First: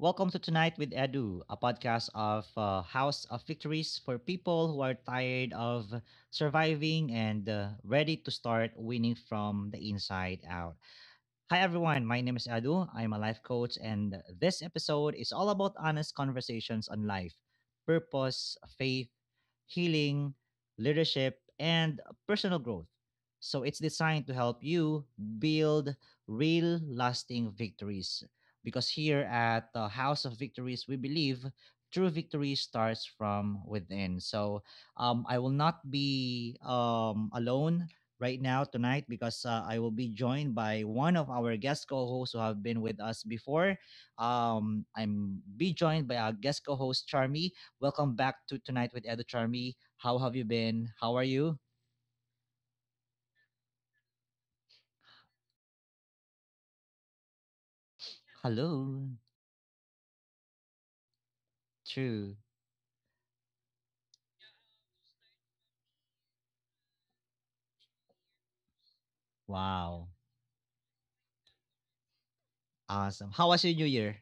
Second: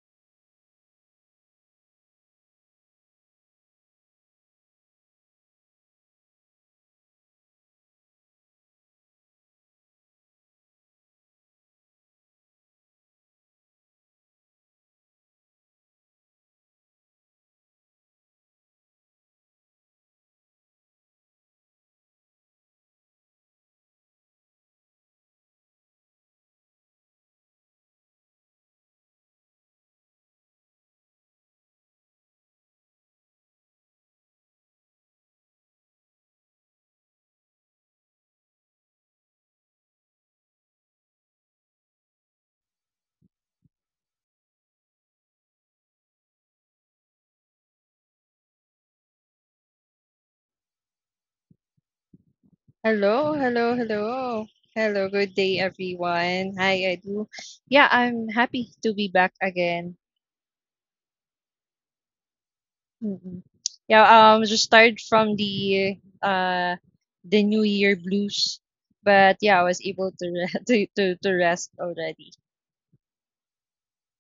Welcome to Tonight with Edu, a podcast of House of Victories for people who are tired of surviving and ready to start winning from the inside out. Hi, everyone. My name is Edu. I'm a life coach, and this episode is all about honest conversations on life, purpose, faith, healing, leadership, and personal growth. So it's designed to help you build real, lasting victories. Because here at the House of Victories, we believe true victory starts from within. So I will not be alone right now tonight, because I will be joined by one of our guest co-hosts who have been with us before. I'm be joined by our guest co-host Charmy. Welcome back to Tonight with Edo, Charmy. How have you been? How are you? Hello, hello, hello. Hello, good day, everyone. Hi, Edu. Yeah, I'm happy to Hello. be back again. True. Mm-mm. Yeah, just tired from the New Year blues, but yeah, I was Wow. able to re- to rest already. Awesome. How was your new year?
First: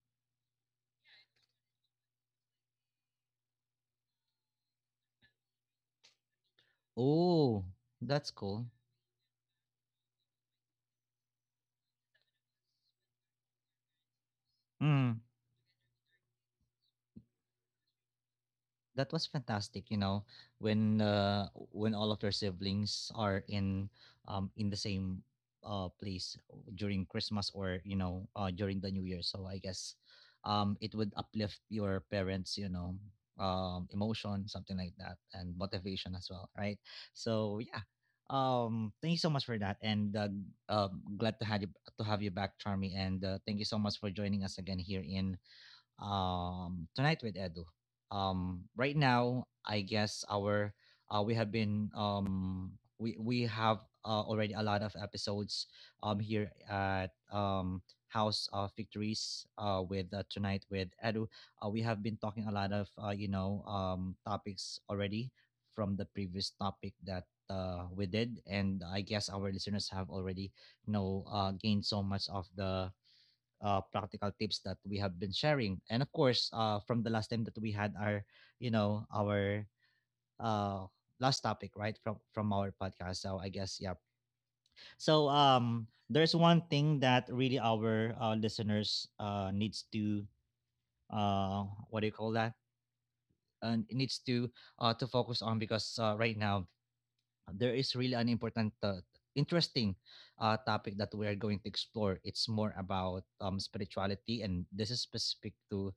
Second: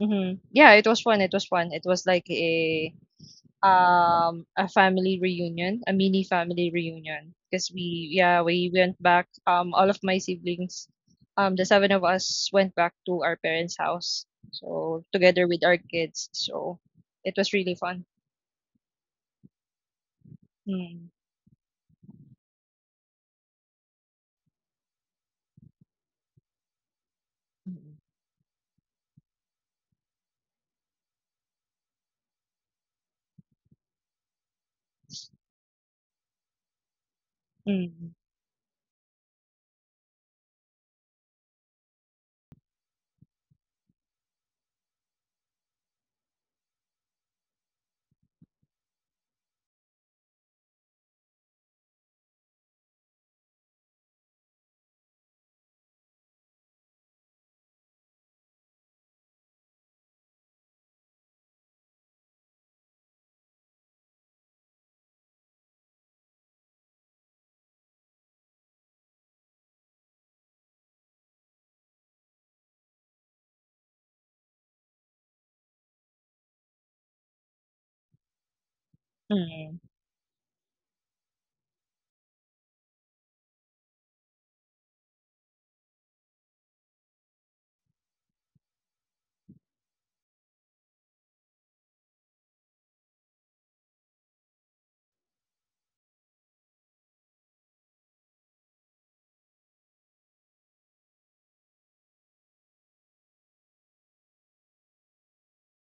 Mm-hmm. Yeah, it was fun. It was fun. It was like a family reunion, a mini family reunion. Oh, Because we that's yeah, cool. we went back, all of my siblings, the seven of us went back to our parents' house. So Mm. together with our kids. So it was really fun. That was fantastic. you know when Mm. uh, when all of your siblings are in the same place during Christmas, or Mm. During the new year, so I guess it would uplift your parents, you know, emotion, something like that, and motivation as well, right? So yeah. Mm, Thank you so much for that. And glad to have you, to have you back, Charmy. And thank you so much for joining us again here in Tonight with Edu. Right now, I guess our we have been we have already a lot of episodes here at House of Victories, with Tonight with Edu. We have been talking a lot of, topics already from the previous topic that we did, and I guess our listeners have already, gained so much of the practical tips that we have been sharing. And of course, from the last time that we had our mm, uh, last topic, right, from our podcast. So I guess, yeah. So there's one thing that really our listeners needs to uh, what do you call that? And it needs to, to focus on, because right now there is really an important, interesting topic that we are going to explore. It's more about spirituality, and this is specific to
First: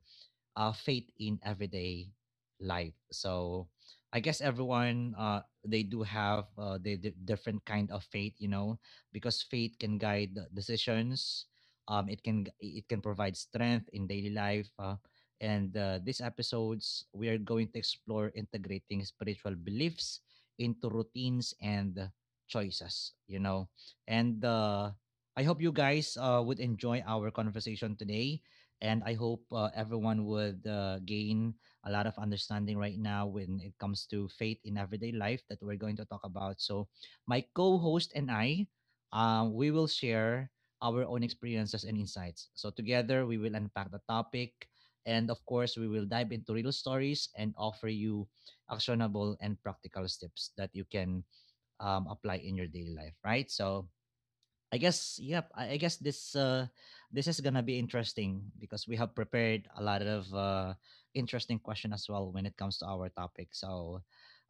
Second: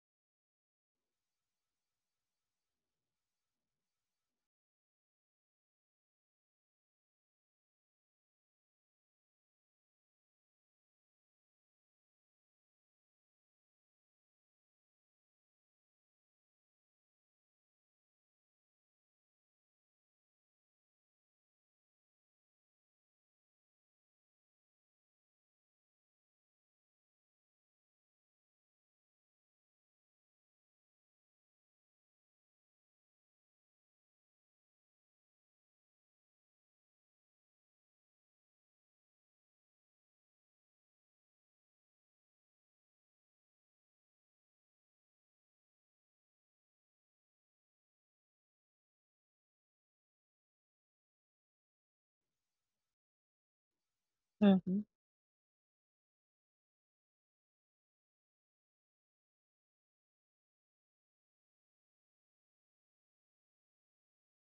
faith in everyday life. So I guess everyone they do have the different kind of faith, you know, because faith can guide the decisions. It can provide strength in daily life. And these episodes we are going to explore integrating spiritual beliefs into routines and choices. You know, and I hope you guys would enjoy our conversation today, and I hope everyone would gain a lot of understanding right now when it comes to faith in everyday life that we're going to talk about. So, my co host and I, we will share our own experiences and insights. So, together, we will unpack the topic. And of course, we will dive into real stories and offer you actionable and practical steps that you can, apply in your daily life, right? So, I mhm. guess, yep. I guess this is gonna be interesting, because we have prepared a lot of interesting question as well when it comes to our topic. So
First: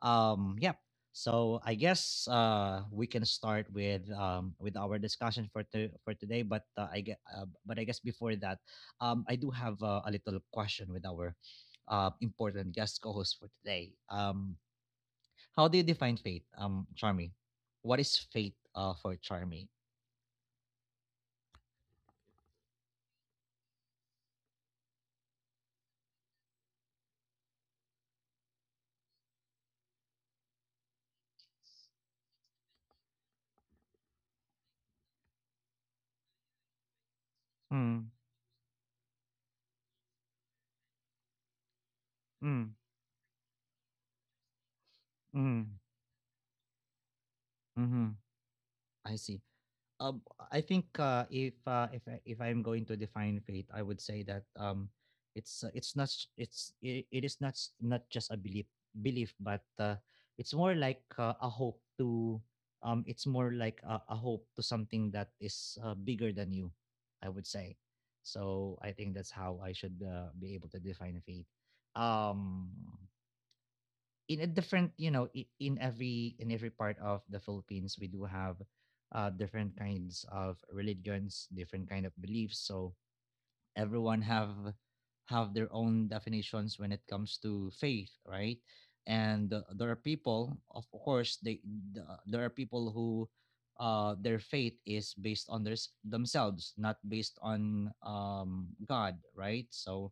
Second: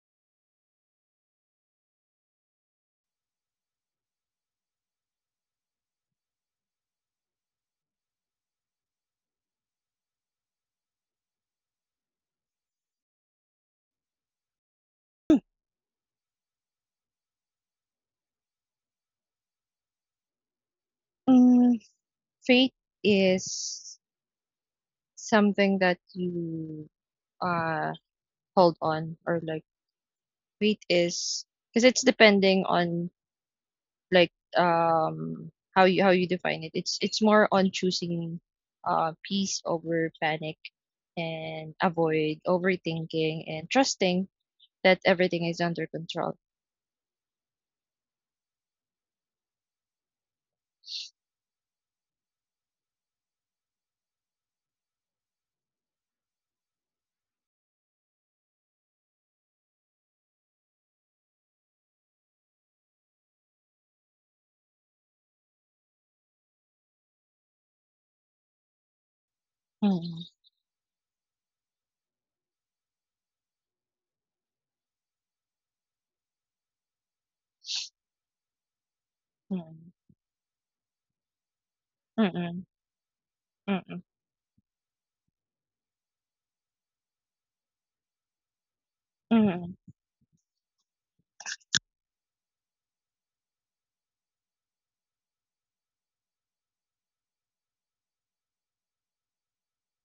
yep. So I guess we can start with, with our discussion for today. But I guess before that, I do have a little question with our important guest co-host for today. How do you define fate, Charmy? What is fate, for Charmy? Mm, faith is something that you uh hold on or like faith is because it's depending on like how you define it it's more on Hmm. choosing peace over panic and avoid Mm, overthinking and trusting that everything is mm, under control mhm. I see. Um, I think, if I'm going to define faith, I would say that it is not not just a belief, but it's more like a hope to— it's more like a hope to something that is bigger than you, I would say. So I think that's how I should Mm, be able to define faith. Um, in a different, in every part of the Philippines we do have different mm, kinds of religions, different kind of mm, beliefs, mm, so mm, everyone have their own definitions when it comes to faith, right? And mm, there are people, of course, there are people who, their faith is based on themselves, not based on God, right? So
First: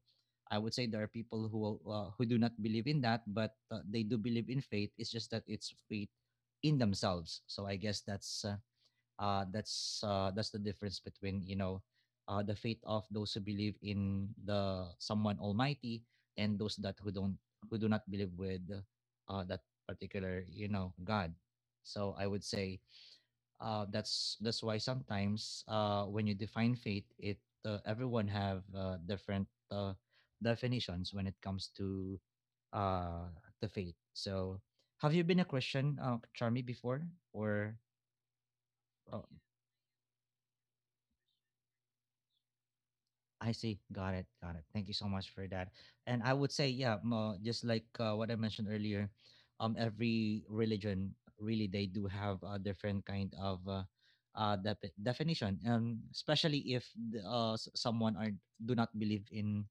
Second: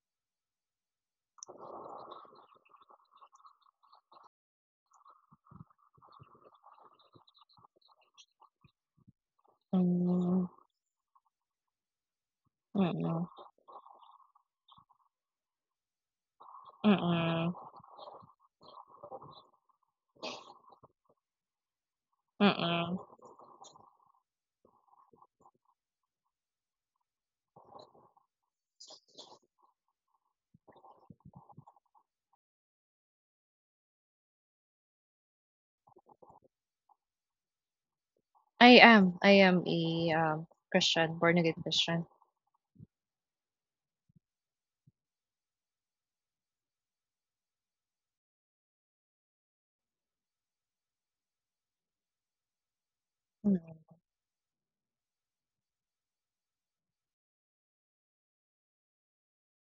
I would say there are people who do not believe in that, but they do believe in faith. It's just that it's faith in themselves. So I guess mm, that's the difference between, you know, the faith of mm, those who believe in the someone almighty, and those that who don't, mm, who do not believe with that particular, you know, god. So I would say mm. That's why sometimes when you define faith, it— everyone have different definitions when it comes to uh, the faith. So have you been a Christian, Charmy, before, or— i am uh, i am a um Christian, born again Christian. I see. Got it. Got it. Thank you so much for that. And I would say, yeah, just like what I mentioned earlier, every religion, really they do have a different kind of Mm. Definition, especially if someone are do not believe in,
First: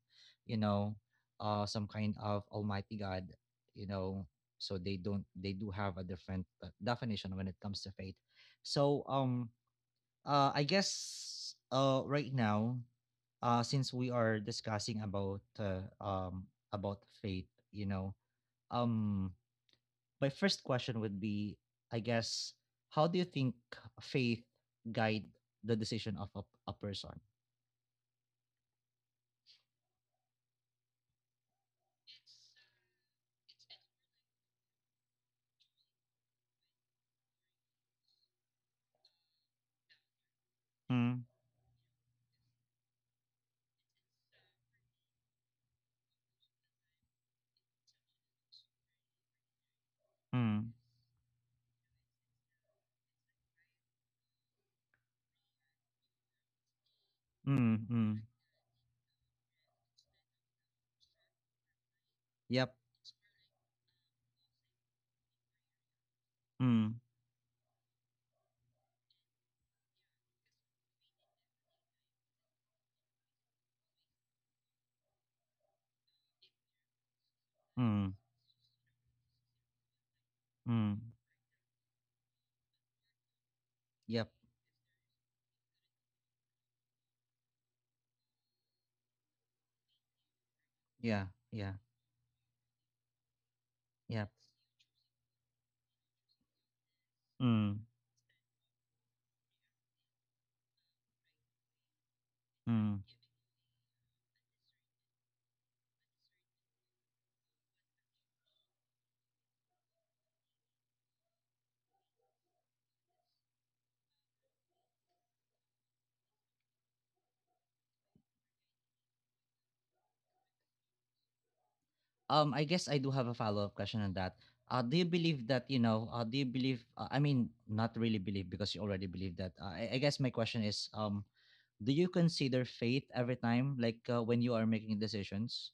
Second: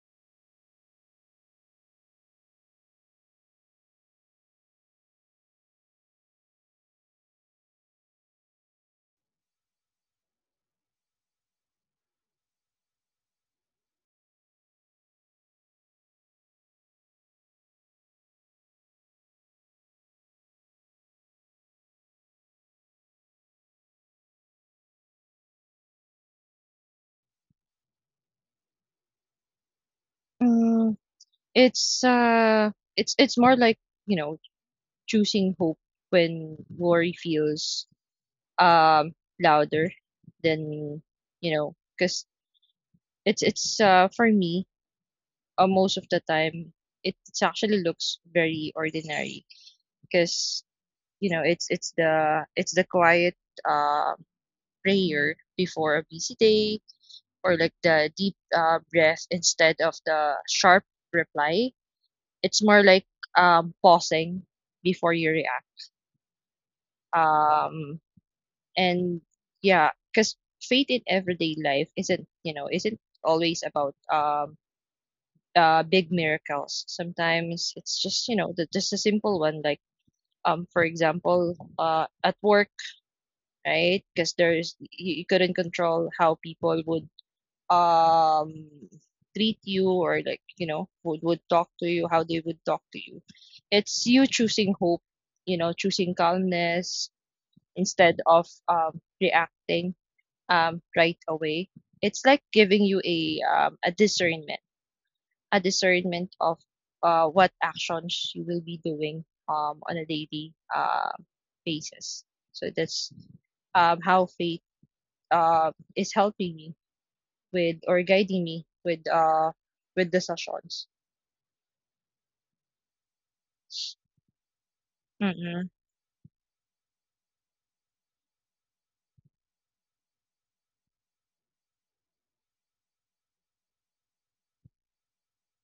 you know, some kind of Almighty God, you know, so they don't they do have a different definition when it comes to faith. So I guess right now, since we are discussing about faith, you know, um, my first question would be, I guess, how do you think faith guide the decision of a person? Mm, it's uh it's it's more like, you know, choosing hope when worry feels um louder than, Mm, you know, because it's for me, most of the time it actually looks very ordinary because, mm, you know, it's the quiet uh prayer before a busy day, or mm, like the mm. deep breath instead of the sharp reply. It's Yep. more like pausing before you react, Mm, um and yeah, because faith in everyday life isn't, you know, isn't always about big miracles. Sometimes it's mm, just, you know, just a simple one. Like, for mm. example, at work, right? Yep. Because you couldn't control how people would um treat you, or like, you know, Yeah. would talk Yeah. to you, how they would talk to you. It's you Yep. choosing hope, you know, choosing calmness Mm, instead of reacting right away. It's like giving mm. you a discernment of what actions you will be doing on a daily basis. So that's how faith is helping me with, or guiding me with, with decisions. I guess I do have a follow-up question on that. Do you believe that, Mm-mm, you know, do you believe, I mean, not really believe, because you already believe that. I guess my question is, do you consider faith every time, like, when you are making decisions?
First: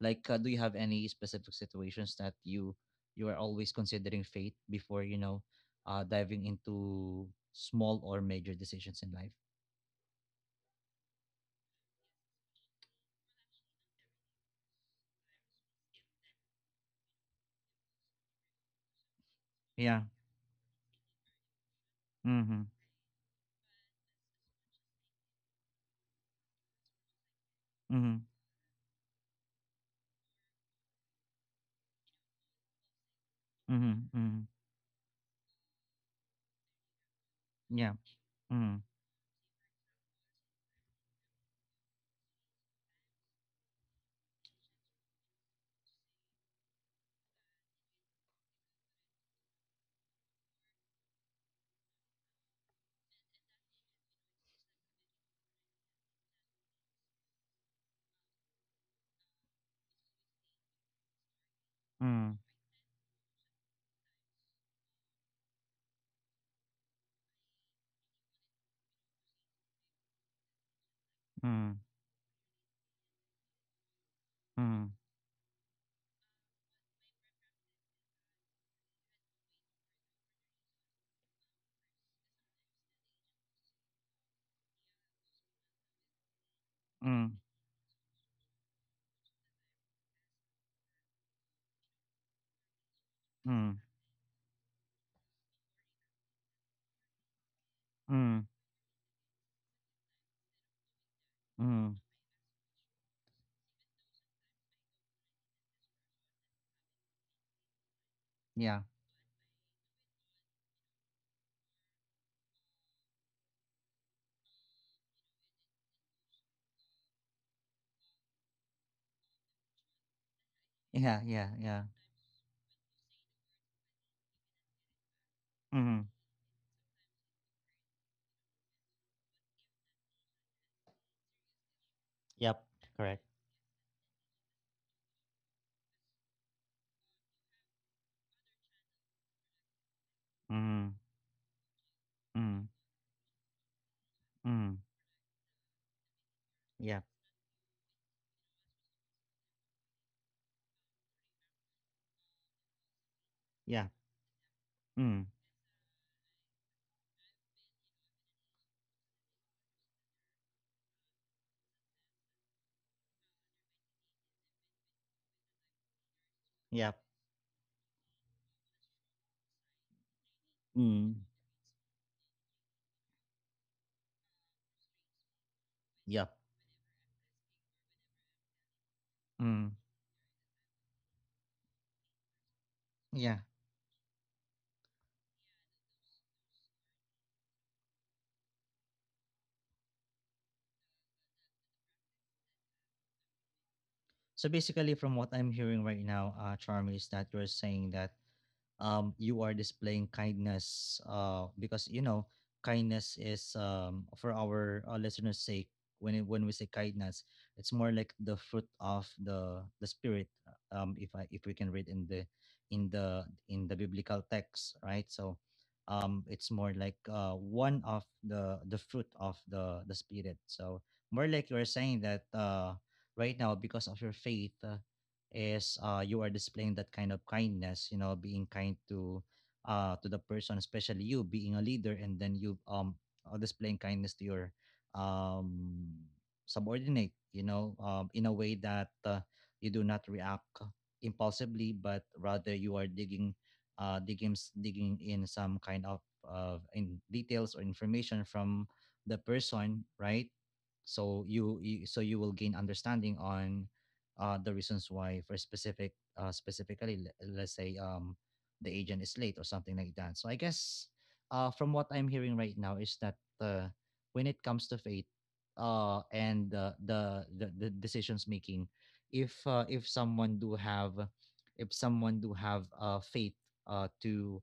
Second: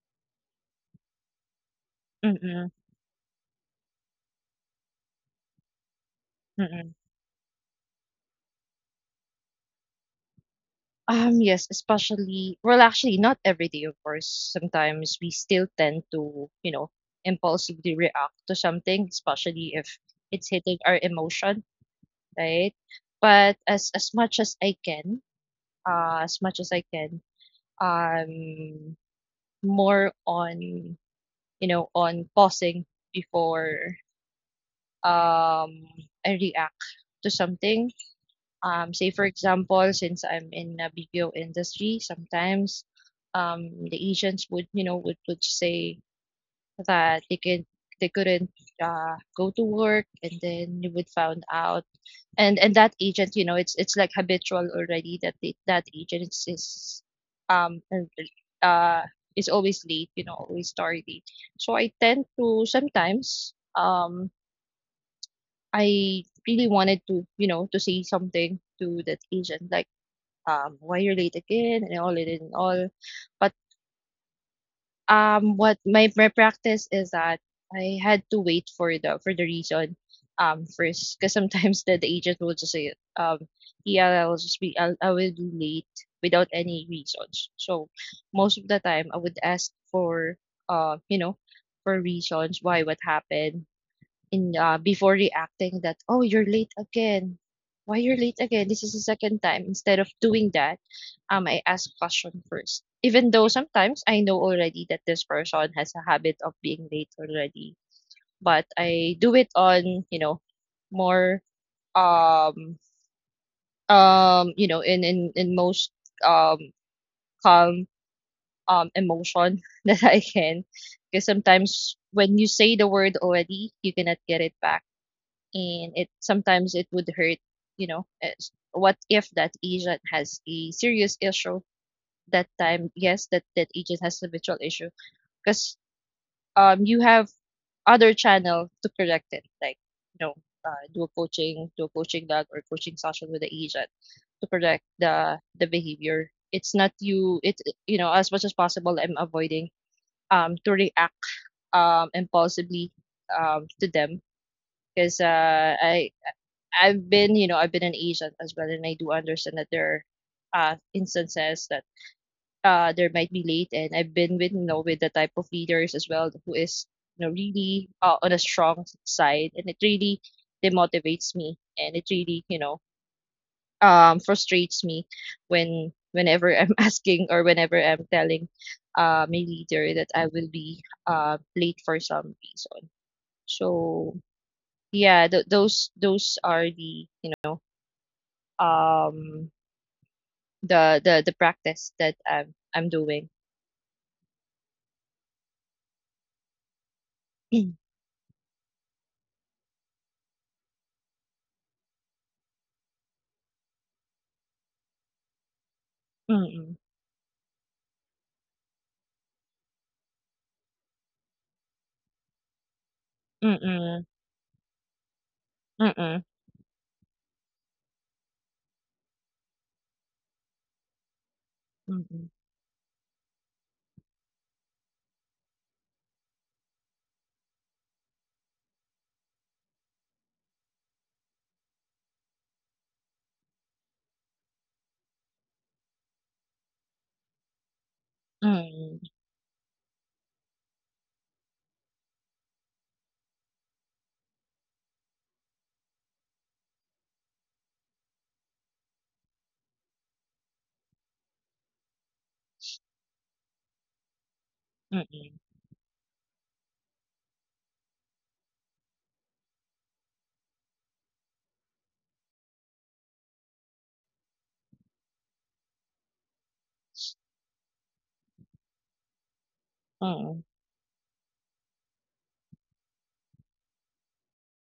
Like, do you have any specific situations that mm-mm, you are always considering faith before, you know, diving mm-mm. into small or major decisions in life? Yes. Especially, not every day, of course. Sometimes we still tend to, you know, impulsively react to something, especially if Yeah. it's hitting our emotion, Mm-hmm. right? But as much as I can, uh, as much as I can, Mm-hmm. um, more on, you know, on pausing before Mm-hmm. Mm-hmm. um I react to something. Yeah. Mm-hmm. Say for example, since I'm in a BPO industry, sometimes the agents would, you know, would say that they couldn't go to work, and then you would found out, and that agent, you know, it's like habitual already, that that agent um and, uh is always late, you know, always tardy. So I tend Mm-hmm. to sometimes I really wanted to, you know, to say something to that agent like, why you're late again and Mm-hmm. all and all. But Mm-hmm. What my practice is that I had to wait for the reason first, because sometimes the agent will just say, um yeah, I will just I will be late without any reasons. So most of the time I would ask for you know, for reasons, why, what happened Mm-hmm. in, before reacting that, oh, you're late again, why you're late Mm, again, this is the second time. Instead of doing that, I ask mm, question first, even though sometimes I know already that this person has a habit of being late already. But yeah. I do it on, you know, more um you know, in in most um calm emotion that I can, because Yeah, yeah, yeah. sometimes when you say the word already, you cannot get it back, and it Mhm. sometimes it would hurt, you know. What if that agent has a serious issue that Yep, time? Yes, correct. that that agent has a virtual issue. Because you have other channel to correct it, like, you know, Mm, do a coaching log or mm, coaching session with the agent to correct mm. The behavior. It's not Yep, you, it, you know, as much as possible, I'm avoiding to react impulsively to yeah. them, because Mm, I've been, you know, I've been an agent as well, and I do understand that there are instances that there might be late. And I've been with, you know, with the type of leaders as well who is, you yep. know, really on a strong side, and it really demotivates Mm, me, and it really, you know, frustrates me when whenever yep. I'm asking, or whenever I'm telling my leader Mm, that I will be late for some reason. yeah. So yeah, those are the, you know, um the the practice that I'm doing. So basically, from what I'm hearing right now, Charmy, is that you're saying that, you are displaying kindness, because, you know, kindness is, for our listeners' sake. When Mm, we say kindness, it's more like the fruit of the spirit. If I— if we can read in the Mm-mm. biblical text, right? So, Mm-mm. It's more like one of the fruit of the spirit. So, more like you're saying Mm-mm. that, right now, because of your faith, is you are displaying that kind of kindness, you know, being kind to the person, especially you being a leader, and then you displaying kindness to your um subordinate, you know, in a way Mm-mm. that you do not react impulsively, but rather you are digging— digging in some kind of, in details or information from the person, right? So you will gain understanding on the reasons Mm-mm. why, for specifically let's say the agent is late, or something like that. So I guess from what I'm hearing right now is that, when it comes to faith, and the decisions making, if uh, if Mm-mm. someone do have if someone do have faith, uh, to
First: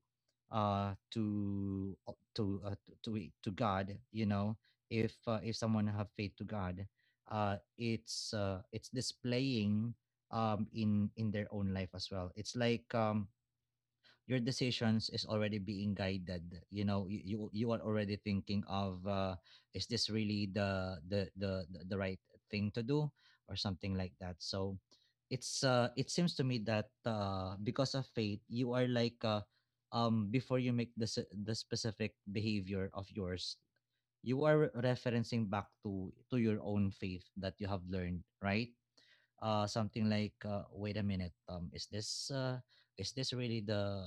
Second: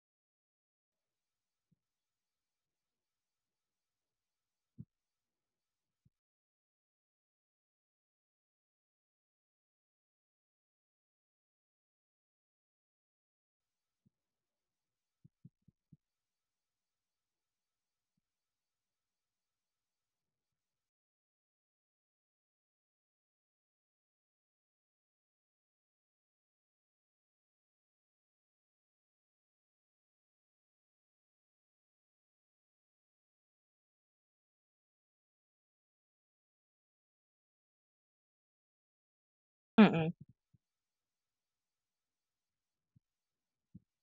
uh, to uh, to, uh, to god, you know, if someone have faith to god, it's displaying, in their own life as well. It's like, your decisions is already being guided. You know, you are already thinking of, is this really the right thing to do, or something like that. So it seems to me that, because of faith, you are like, before you make the specific behavior of yours, you are referencing back to your own faith that you have learned, right? Something Mm-mm. like, "Wait a minute, is this, is this really the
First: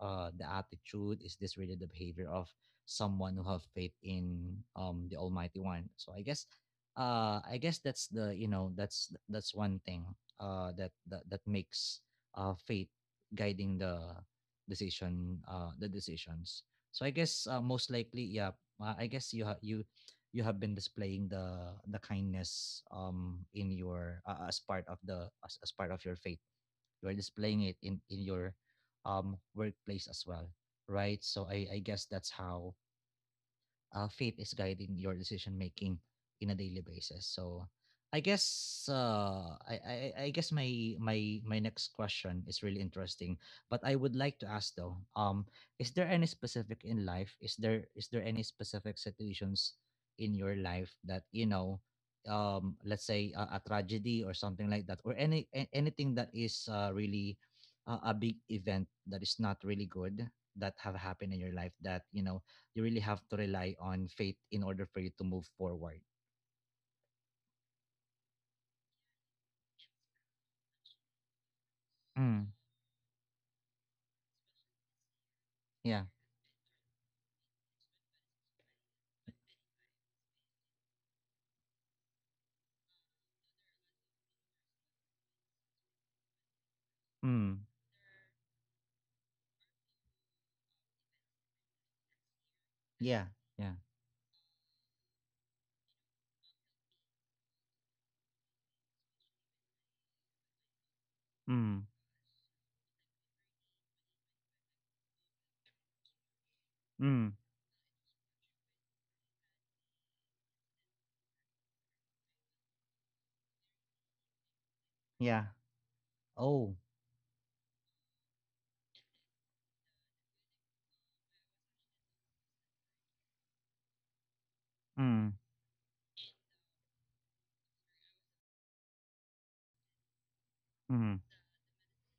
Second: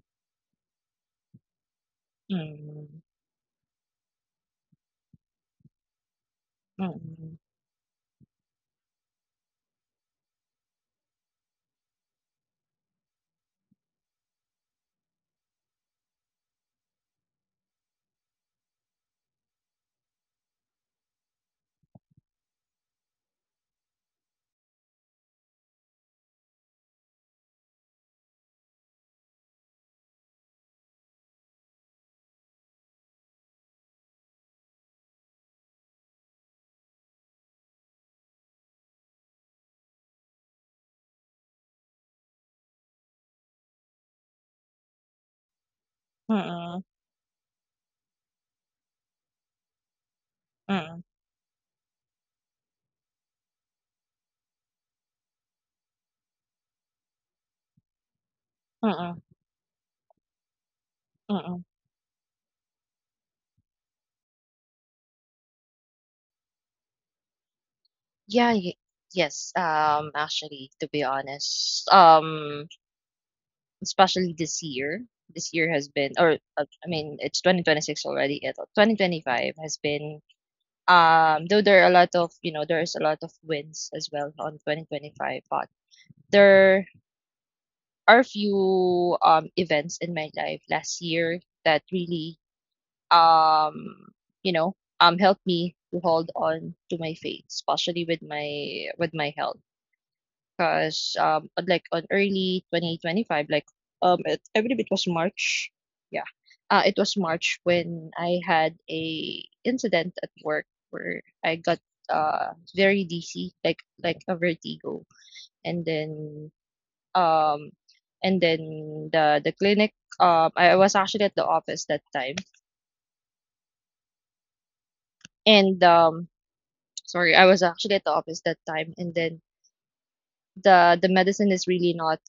uh, the attitude? Is this really the behavior of Mm-mm. someone who have faith in the Almighty One?" So I guess, Mm-mm. uh, I guess that's the you know that's one thing that that makes faith guiding the decisions. So I guess most likely, yeah, I guess you you have been displaying the kindness in your as part of the as part of your faith. You are displaying it in your workplace as well, right? So I guess that's how faith is guiding your decision making in a daily basis. So I guess I guess my next question is really interesting, but I would like to ask, though. Is there any specific Mm-mm. in life? Is there any specific situations in your life Mm-mm. that, you know, let's say a tragedy or something like that, or any anything that is really a big event that Mm-mm. is not really good, that have happened in your Mm-mm. life that, you know, you really have to rely on faith in order for you to move forward. Yeah, y- yes. Actually, to be honest, Mm. Especially this year has Yeah. been, or I mean, it's 2026 already. It 2025 has been, though there are a lot of, you know, there's a lot of wins as well on 2025, but there Mm. are a few events in my life last year that really Yeah. Yeah. um, helped me to hold on to my faith, especially with my health. Because Mm. like on early 2025, like, I believe it was March. Yeah, it was Mm. March when I had a incident at work where I got very dizzy, like a vertigo. Yeah. And then Oh. um the clinic, I was actually at the office that time, Mm. and sorry I was actually at the office that time, and then the Mm. medicine is really not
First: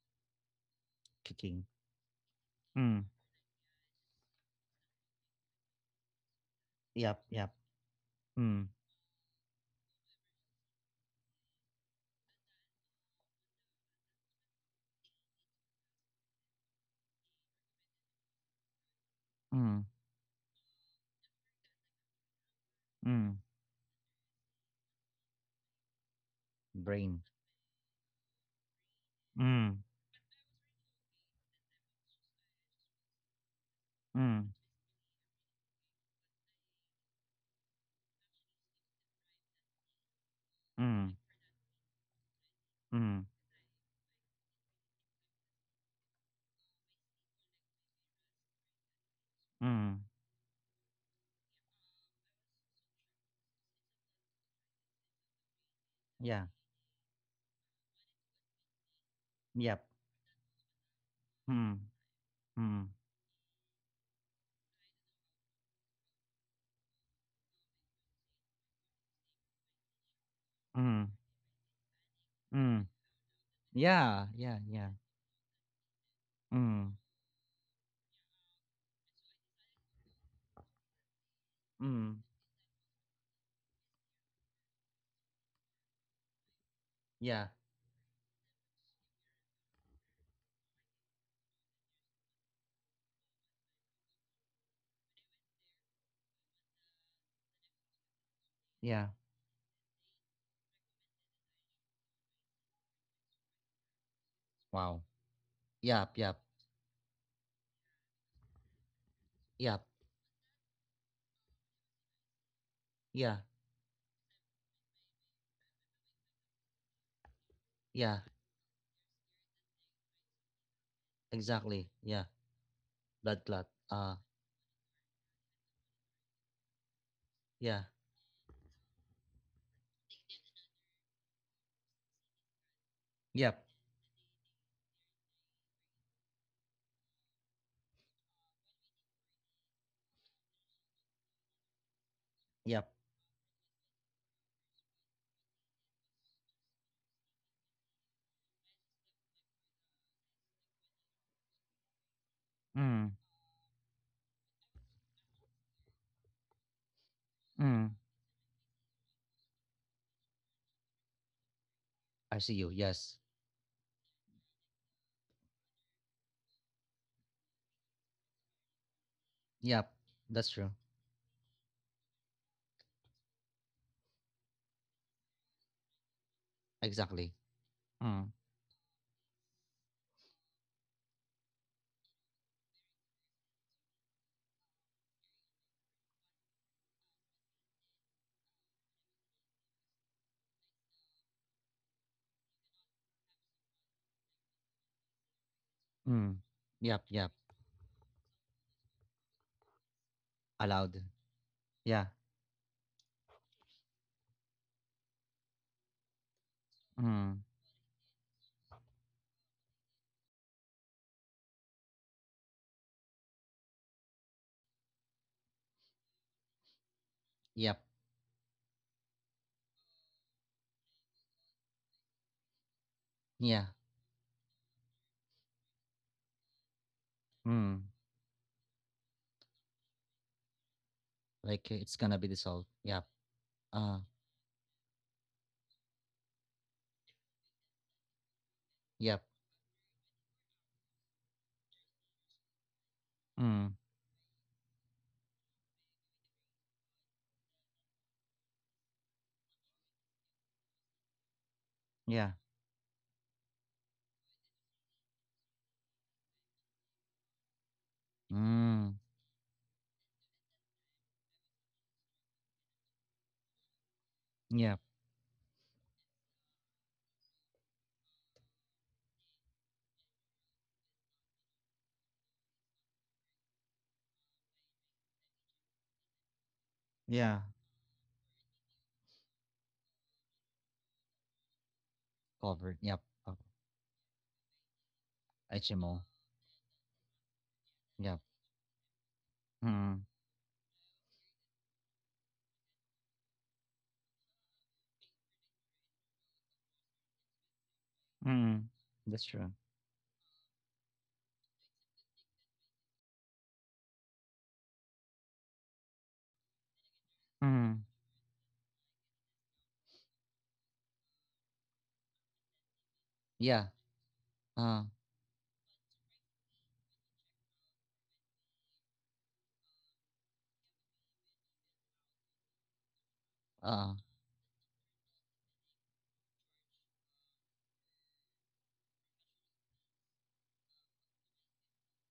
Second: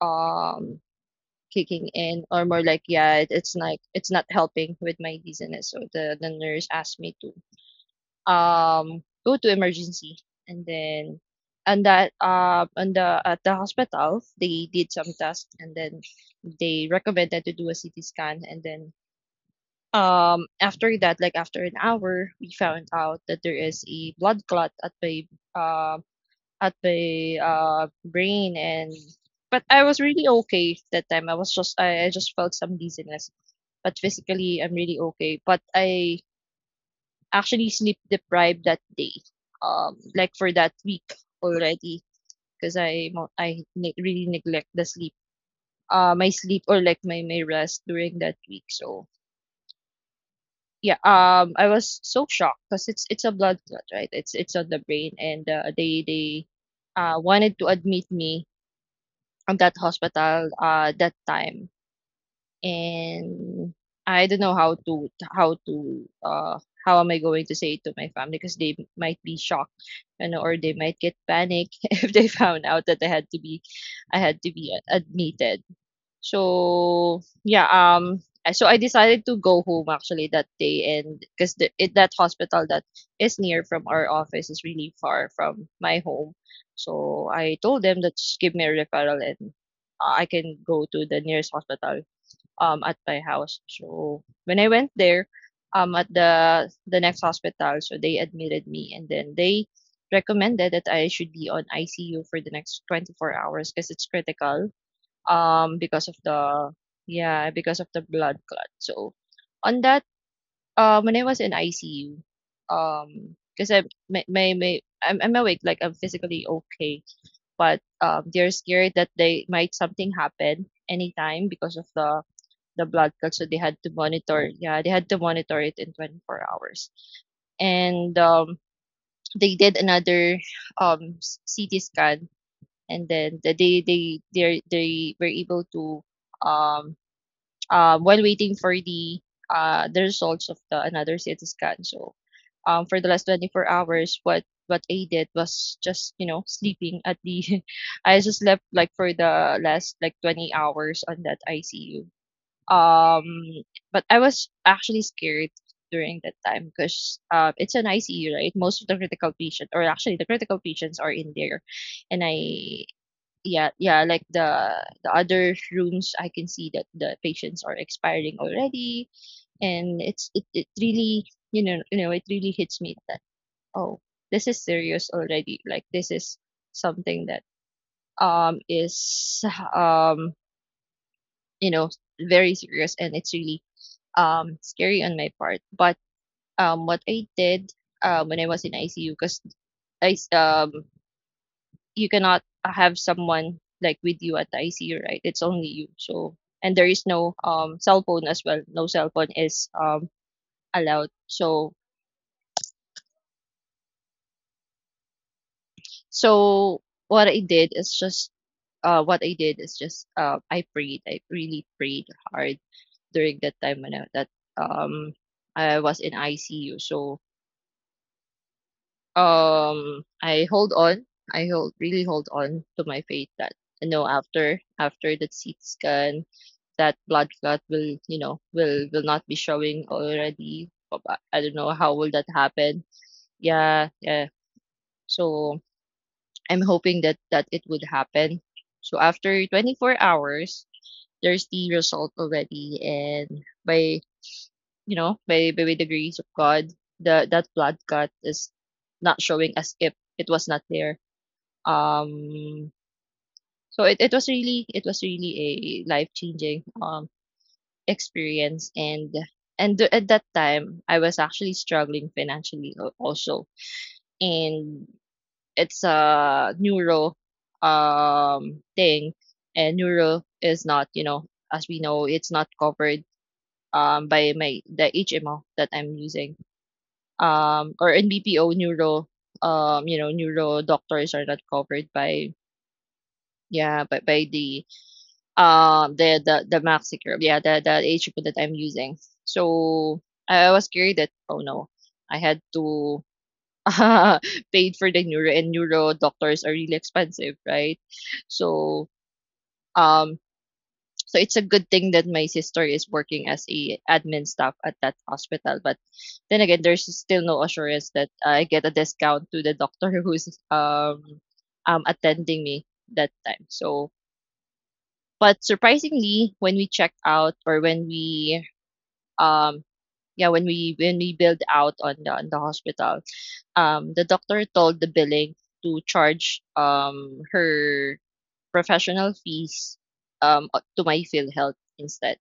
um Kicking. kicking in, or more like, Mm. yeah, it's like it's not helping with my dizziness. So the nurse asked me Yep. to Yep. Mm. Go to emergency. And then and that on the at the hospital they did some tests, and then they recommended to do a CT scan. And then Mm. After that, like after an hour, we found out Mm. that there is a blood clot at my uh Brain. Brain. And but Mm. I was really okay that time. I was just I just felt some dizziness. But Mm. physically I'm really okay. But I actually sleep deprived that day. Like for that week Mm. already, because I Mm. mo- I ne- really neglect the sleep. My sleep, or like my rest during that week. So Mm. yeah, I was so shocked because it's a blood clot, right? It's on the brain. And they Yeah. Wanted to admit me on that Yep. hospital that time. Mm. Mm. And I don't know how to how am I going to say it to my family, because they might be shocked, you know, or they might get Mm. panic if they found out Mm. that I Yeah. had to Yeah. be Yeah. Admitted. Mm. So yeah, so I decided to go home actually that day. And because that Mm. hospital that is near from our office is really far from my home. So I Yeah. told them that just give me a referral, and I can go to the nearest hospital at my house. So when I went there at the next hospital, so they admitted me, and Yeah. then they recommended that I should be on ICU for the next 24 hours because it's critical, Wow. Because of Yep. Yep. the yeah, because of the blood clot. So on Yep. that, when I was in ICU, Yeah. because I my may I'm awake, like I'm physically okay, but Yeah. they're scared that they might something happen anytime because of Exactly. Yeah. the blood clot. So they Blood had clot. to Uh, monitor. Yeah, they had to monitor it in 24 hours. yeah. And they did another CT scan. And then Yep. They were able to um while waiting for the results of the another CT scan. So for the Yep. last 24 hours, what I did was just, you know, sleeping at the I just slept like for the last like 20 hours on that ICU. Um, Mm, but I was actually scared during that time because it's an mm. ICU, right? Most of the critical patient, or actually the critical patients, are in there, and I, RCU. Yes. yeah, yeah, like the other rooms, I can see that the patients are expiring already, and Yep. it's it, it That's true. really you know it really hits me that, oh, this is serious already, like this is something that Exactly. Mm, is, um you know very serious, and it's really scary on my part. But what I did, when I was in ICU, because i s- um you cannot have someone like with you at the ICU, right? It's only you. So. mm. And there is Yep. no Yep. Cell phone as well. No cell phone is allowed. Allowed. So, Yeah. so what I Mm. did is just what I did is just, I prayed. I really prayed hard during that time when um I was in ICU. So Yep. I hold on. I hold, really hold on to my faith that, Yeah. you know after after the CT scan, that blood clot will, Mm. Not be showing already. But I don't know Like how it's will that gonna be dissolved. happen. Yep. Yeah, Uh. yeah. So I'm hoping that it would happen. So Yep. after 24 hours, there's the result already, and, Mm. by you know by the grace of God, the that blood clot is not showing, as if it was not there. Yeah. um so, it was really a life changing experience. And, Mm. At that time, I was actually struggling financially, also, and Yep. it's a neuro thing, and neuro is not, as we know, it's not covered by my the HMO that I'm using, Yeah. Or NBPO neuro, neuro doctors are not covered by. Covered. Yep. Uh, Yeah. But by the, HMO. The maxi curve, yeah, the hp Yep. that I'm using. So Mm, I was scared that, oh no, I had to paid for the neuro, and neuro doctors are really expensive, right? mm. So. That's true. um so it's a good thing that my sister is working as a admin staff at that hospital, but then again, there's still no assurance Mm. that I get a discount to the doctor who's attending me that time. Yeah. So. Uh. But surprisingly, when we check out, or when we, um yeah, when we, build out on the hospital, the Uh. doctor told the billing to charge her professional fees, to my field health instead.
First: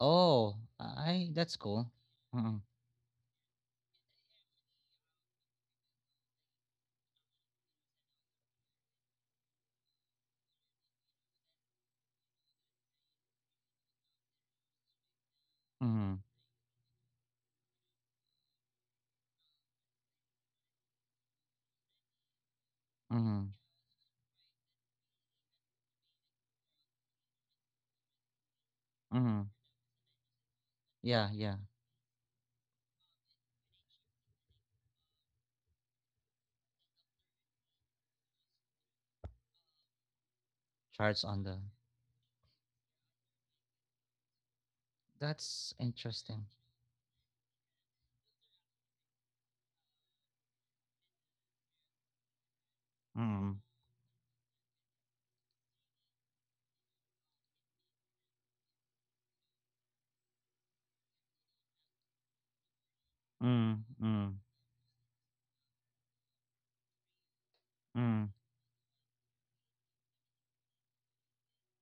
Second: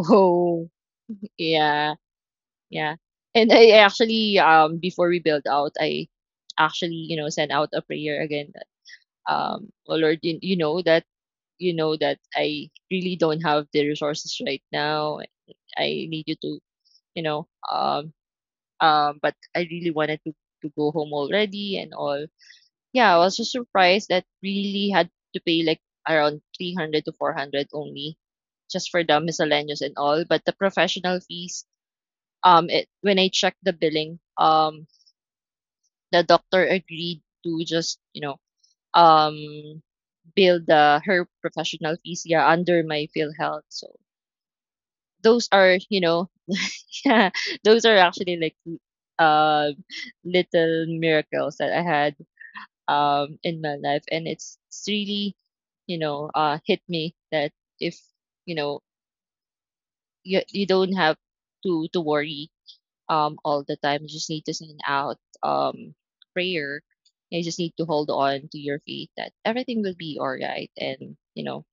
Oh. I. That's cool. Yeah, Mm. yeah. And I actually, before we build out, I actually, sent out a prayer again. That, oh Lord, you, know that, I really don't have the resources right now. I Mhm. need you to, you know, um, but I really wanted to, go home already and all. Yeah, I was Mhm. just surprised that really had to pay like around 300 to 400 only, just for the Mhm. miscellaneous and all. But the professional Yeah, yeah. fees, it, when I checked the billing, the doctor agreed to just, um, bill the Charts her on the. professional fees, yeah, under my PhilHealth. So those That's are, interesting. those are actually like, uh, little miracles that I had Mm, in my life, and it's, really, hit me that, if, you know you don't have to worry all mm, the time, you just mm, need to send out um prayer. You just need to hold mm, on to your faith that everything will be all right, and,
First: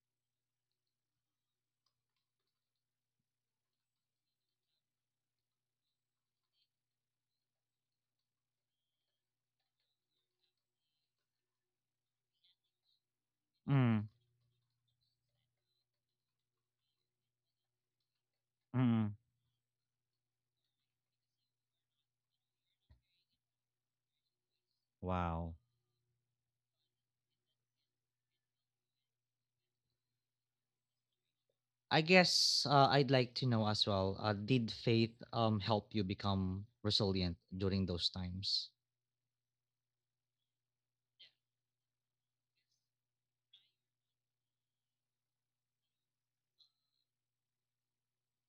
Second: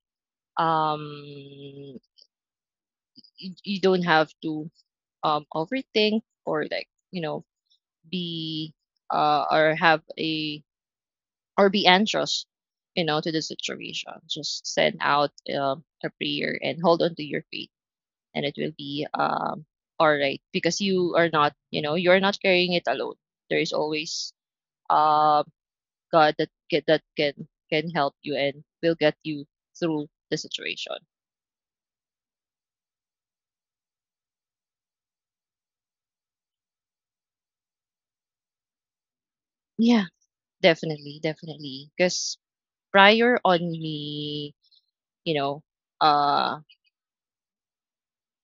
um, you, don't have to overthink, or like, be, or have a, or be anxious, to the mm, situation, just send out, a prayer and hold on to your faith, and it will be mm. All right, because you are not, you're not carrying it alone. There is always uh Wow. God that can help you, and will get you through the situation. I guess I'd like to know as well. Did faith help you become resilient during those times? Yeah, definitely, because, prior on me, you know uh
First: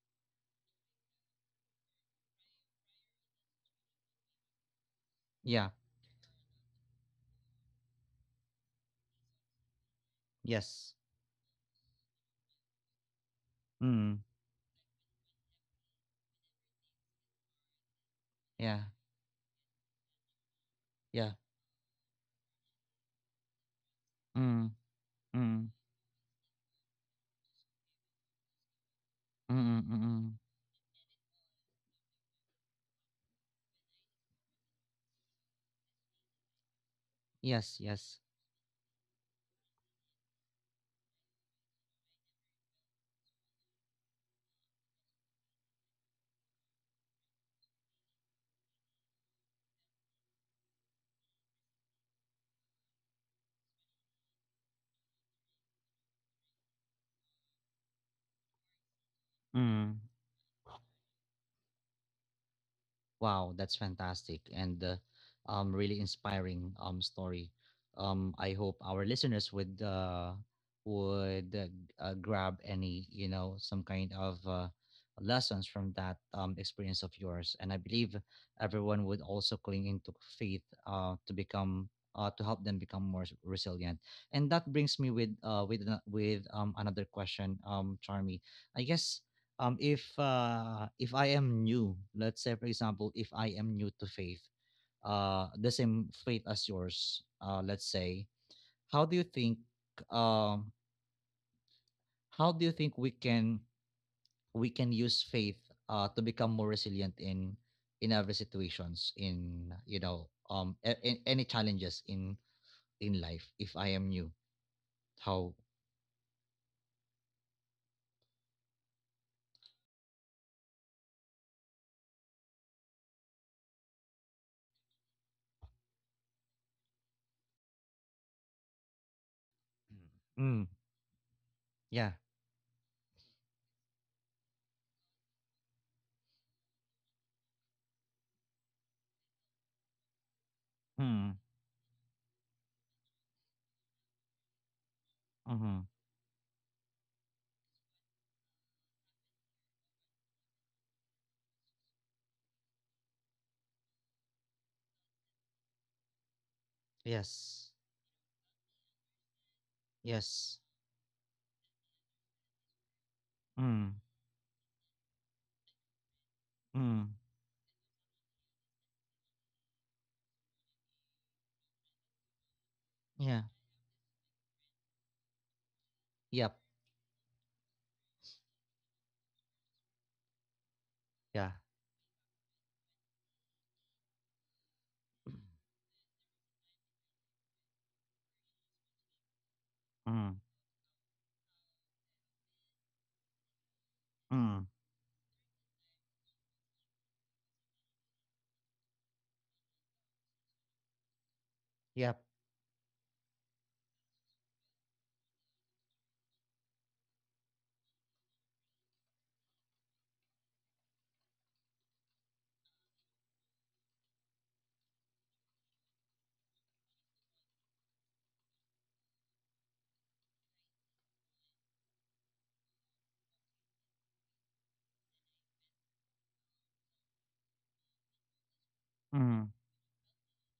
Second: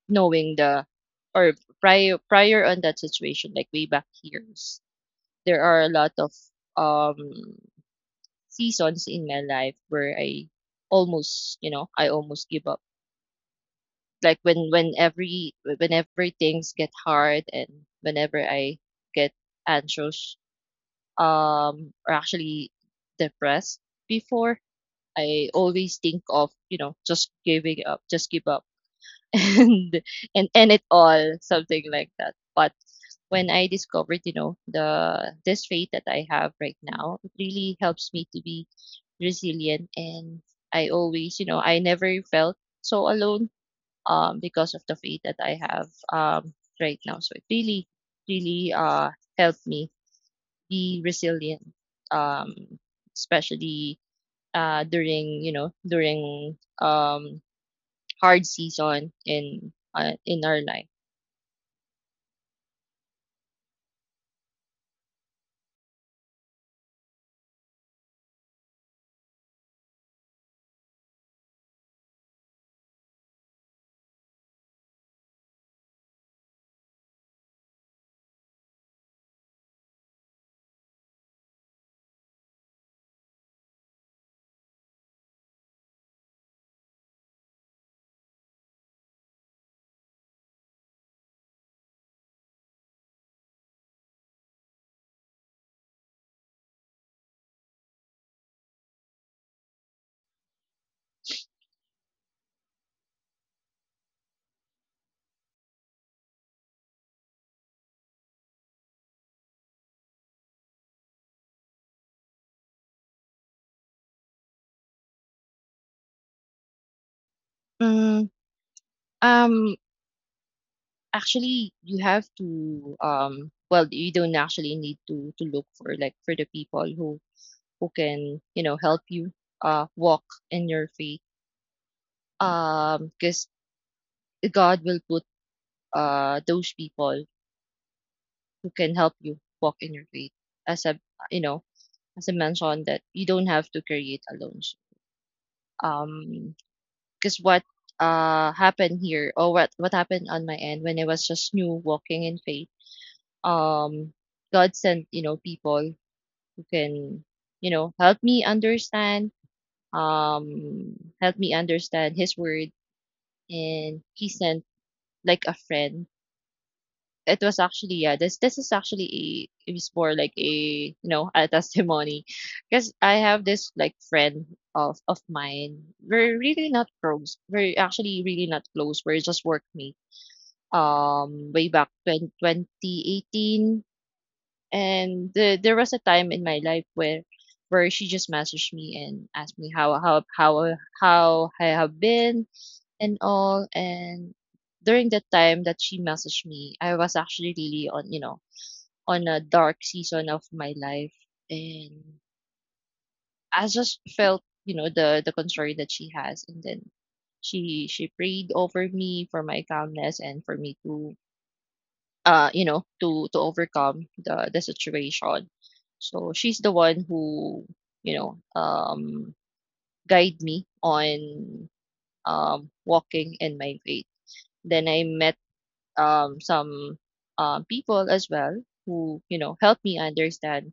knowing the, or, prior on that situation, like way back years, there Yeah. are a lot of um seasons in my life where, Yes. I almost give up. Mm. Like when every whenever things get hard, and whenever I Yeah. get anxious, Yeah. Or actually depressed before, Mm. I Mm. always think of, just giving up, just give up, and, Mm. Mm. Mm. end it all, something like that. But when I discovered, the this faith that I have right now, it really Yes. helps me Yes. to be resilient. And, I always, you know, I never felt so alone, because of the faith that I have right now. So it really, really helped me be resilient. Um Especially during, during hard season in, Mm. In our life. Wow, that's fantastic and really inspiring story. I hope our listeners would grab any, you know, some kind of lessons from that experience of yours, and I believe everyone would also cling into faith, to help them become more resilient. And that brings me with another question, Charmy. I guess if I am new, let's say, for example, if I am new to faith, the same faith as yours, let's say, how do you think um how do you think we can use faith to become more resilient in every situations in, you know, in any challenges in life if I am new, how? Mm. um Actually, you have to well, you don't actually need to look for like for the people who, can, help you walk in Mm. your faith. Yeah. Because God will put those people who can help you walk in your faith. As a Mm. you know, as I mentioned, that you don't have to create alone. Mm-hmm. Um because, what happened here, or what happened on my end when I was just new walking in faith, um God sent, people can, Yes. Help me understand, Yes. um, his word. Mm. And he sent like a friend. Mm. It was actually, yeah, this, is actually, a it was more like a, a testimony. Because I have Yeah. this like friend of, mine. We're Yep. really not close. We're actually really not close. We're just workmate. Yeah. Way back 2018. And there was a time in my life where, she just messaged me and asked me, Mm. How I have been and all. And Mm. during that time that she messaged me, I was actually really on, a dark season of my life, and Yep. I just felt, the concern that she has, and then she, prayed over me for my calmness and for me, to you know, to overcome the situation. So she's the one who, you know, um, guide me on, walking in my faith. Then I met, some, people as well, who, Mm. helped me understand,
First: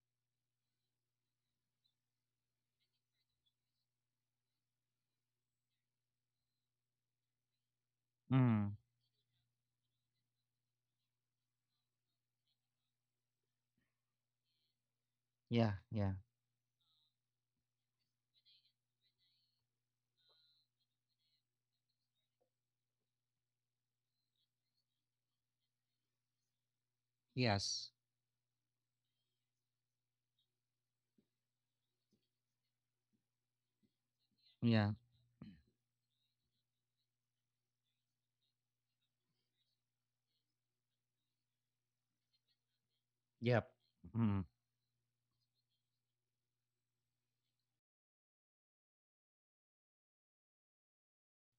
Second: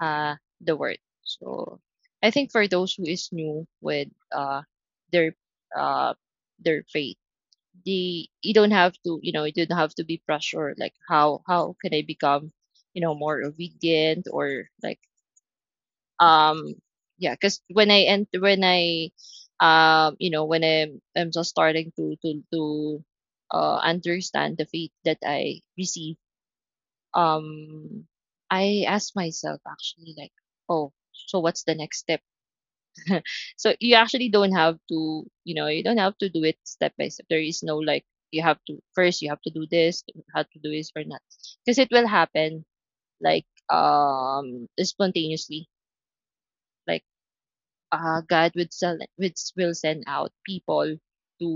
uh, the word. So I think, for those who is new with, their uh, their faith, the you don't Mm. have to, you don't have to be pressured. Like, how can I become, more obedient, or like, Yeah, yeah. um yeah, because, when I and when I you know when I'm, just starting, to understand the faith that I receive, Yes. um I ask myself actually, like, oh, so what's the next step? So you actually don't have Yeah. to, you don't have to do it step by step. There is no like, you have to first, you have to do this, have to do this, or not, because it will happen like, Yep. Mm. Spontaneously. Like, God would sell, would will send out people to,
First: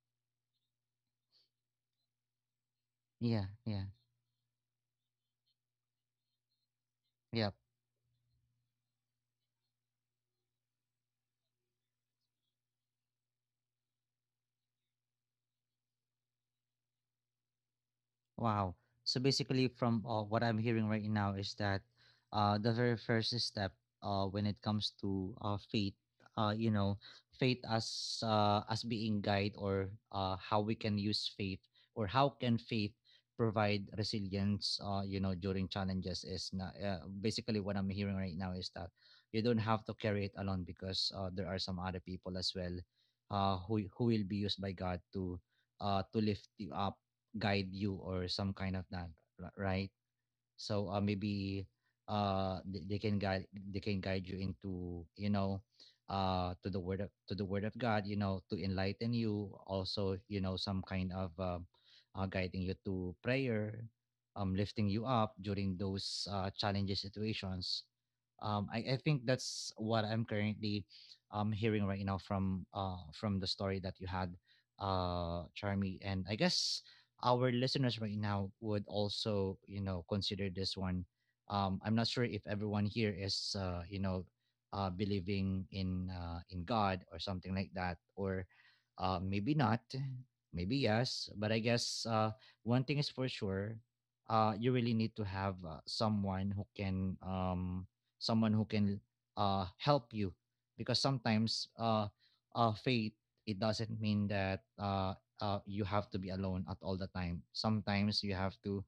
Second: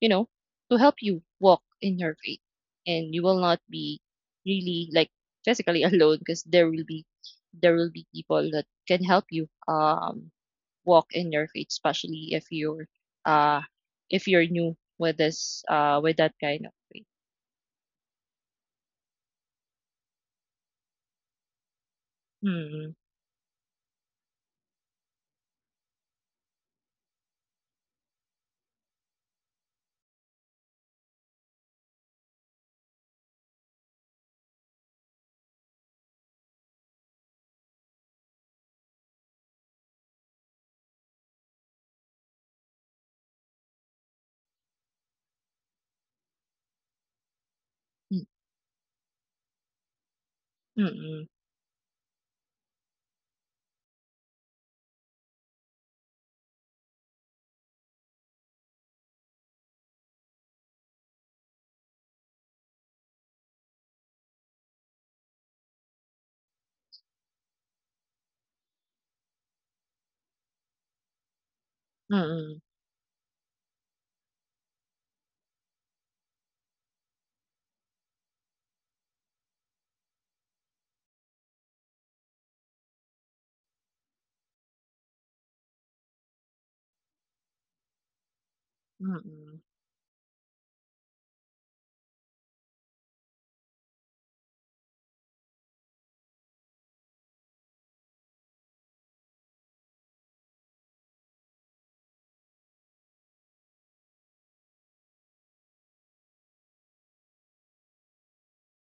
help you walk in your faith, and you will Yeah, not yeah. be really, like, physically alone, because there will be, Yep. People that can help you. Walk in your faith, especially, uh if you're new with, this with that kind of faith. Wow. So basically, from what I'm hearing right now is that the Mm. very first step when it comes to faith, uh, you know, faith as being guide, or how we can use faith, or how can faith provide resilience, during challenges is not, basically what I'm hearing right now is that you don't have to carry it alone, because there are some other people as well who will be used by God to lift you up, guide you, Mm. or some kind of that, right? So Mm. maybe they can guide, they can guide you into, you know, to the word of, to the word of God, you know, to enlighten you also, you know, some kind of guiding you to prayer, lifting you up during those challenging situations. I think that's what I'm currently hearing right now Mm. From the story that you had, Charmy. And I guess our listeners right now would also, you know, consider this one. I'm not sure if everyone here is, believing in God or something like that, or maybe Mm. not, maybe yes. But I guess one thing is for sure. You really need to have someone who can help you, because sometimes faith, it doesn't mean that you have to be alone at all the time. Sometimes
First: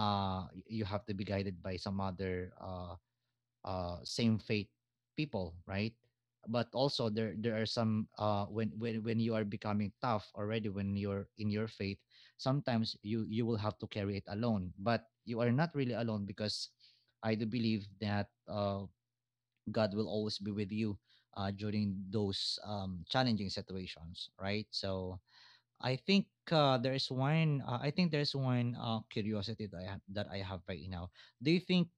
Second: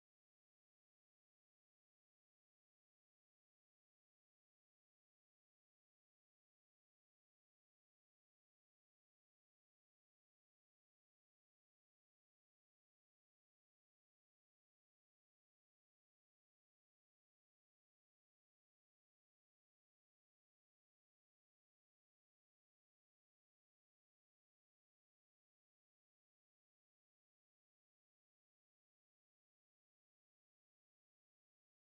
you have to be guided by some other same faith people, right? But also there are some when when you are becoming tough already, when you're in your faith, sometimes you will have to carry it alone, but you are not really alone because I do believe that God will always be with you during those challenging situations, right? So I think there is one. I think there's one curiosity that I have, right now. Do you think?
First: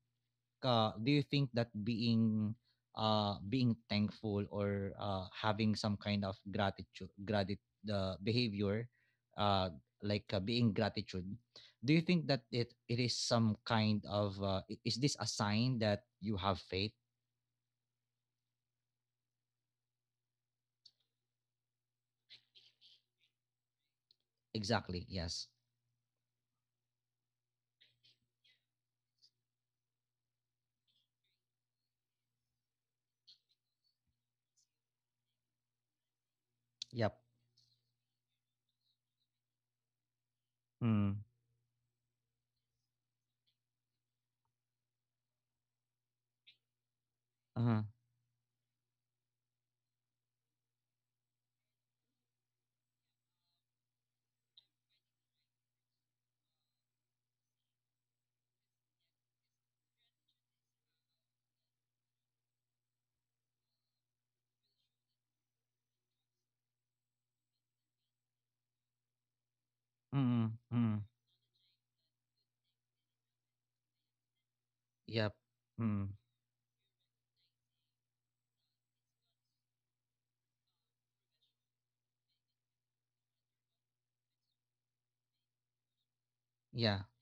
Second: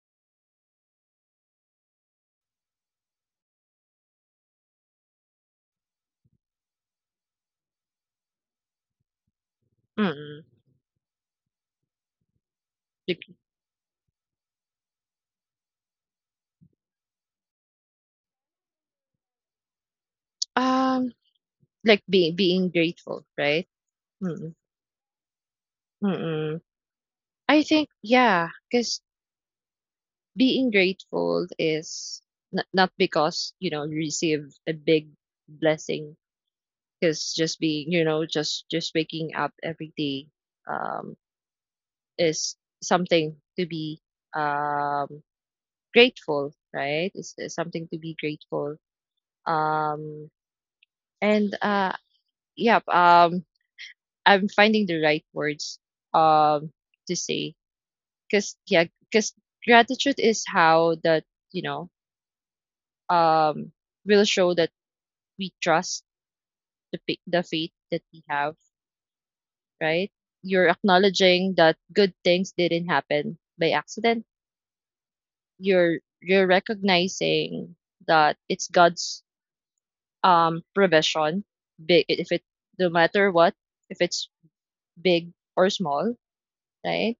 Do you think that being being thankful, or having some kind of gratitude, behavior, uh, like Mm. being gratitude, do you think that it is Bec- some kind of is this a sign that you have faith? Um, like being grateful, right? Mm. Exactly. Yes. Mm. I think, yeah, because being grateful is, not because, you receive a big blessing, Yep. because just being, just, waking up every day, Mm. um. is something to be, um, grateful, right? It's Uh-huh. something to be grateful. Um, and yeah, I'm finding the right words, um, to say, because, yeah, because gratitude is how that, you know um, will show that we trust, the faith that we have, right? Mm, You're mm. acknowledging that good things didn't happen by accident. Yep. You're, Mm. Recognizing that it's God's provision, big, if it no matter what, if it's big or small, Yeah. right?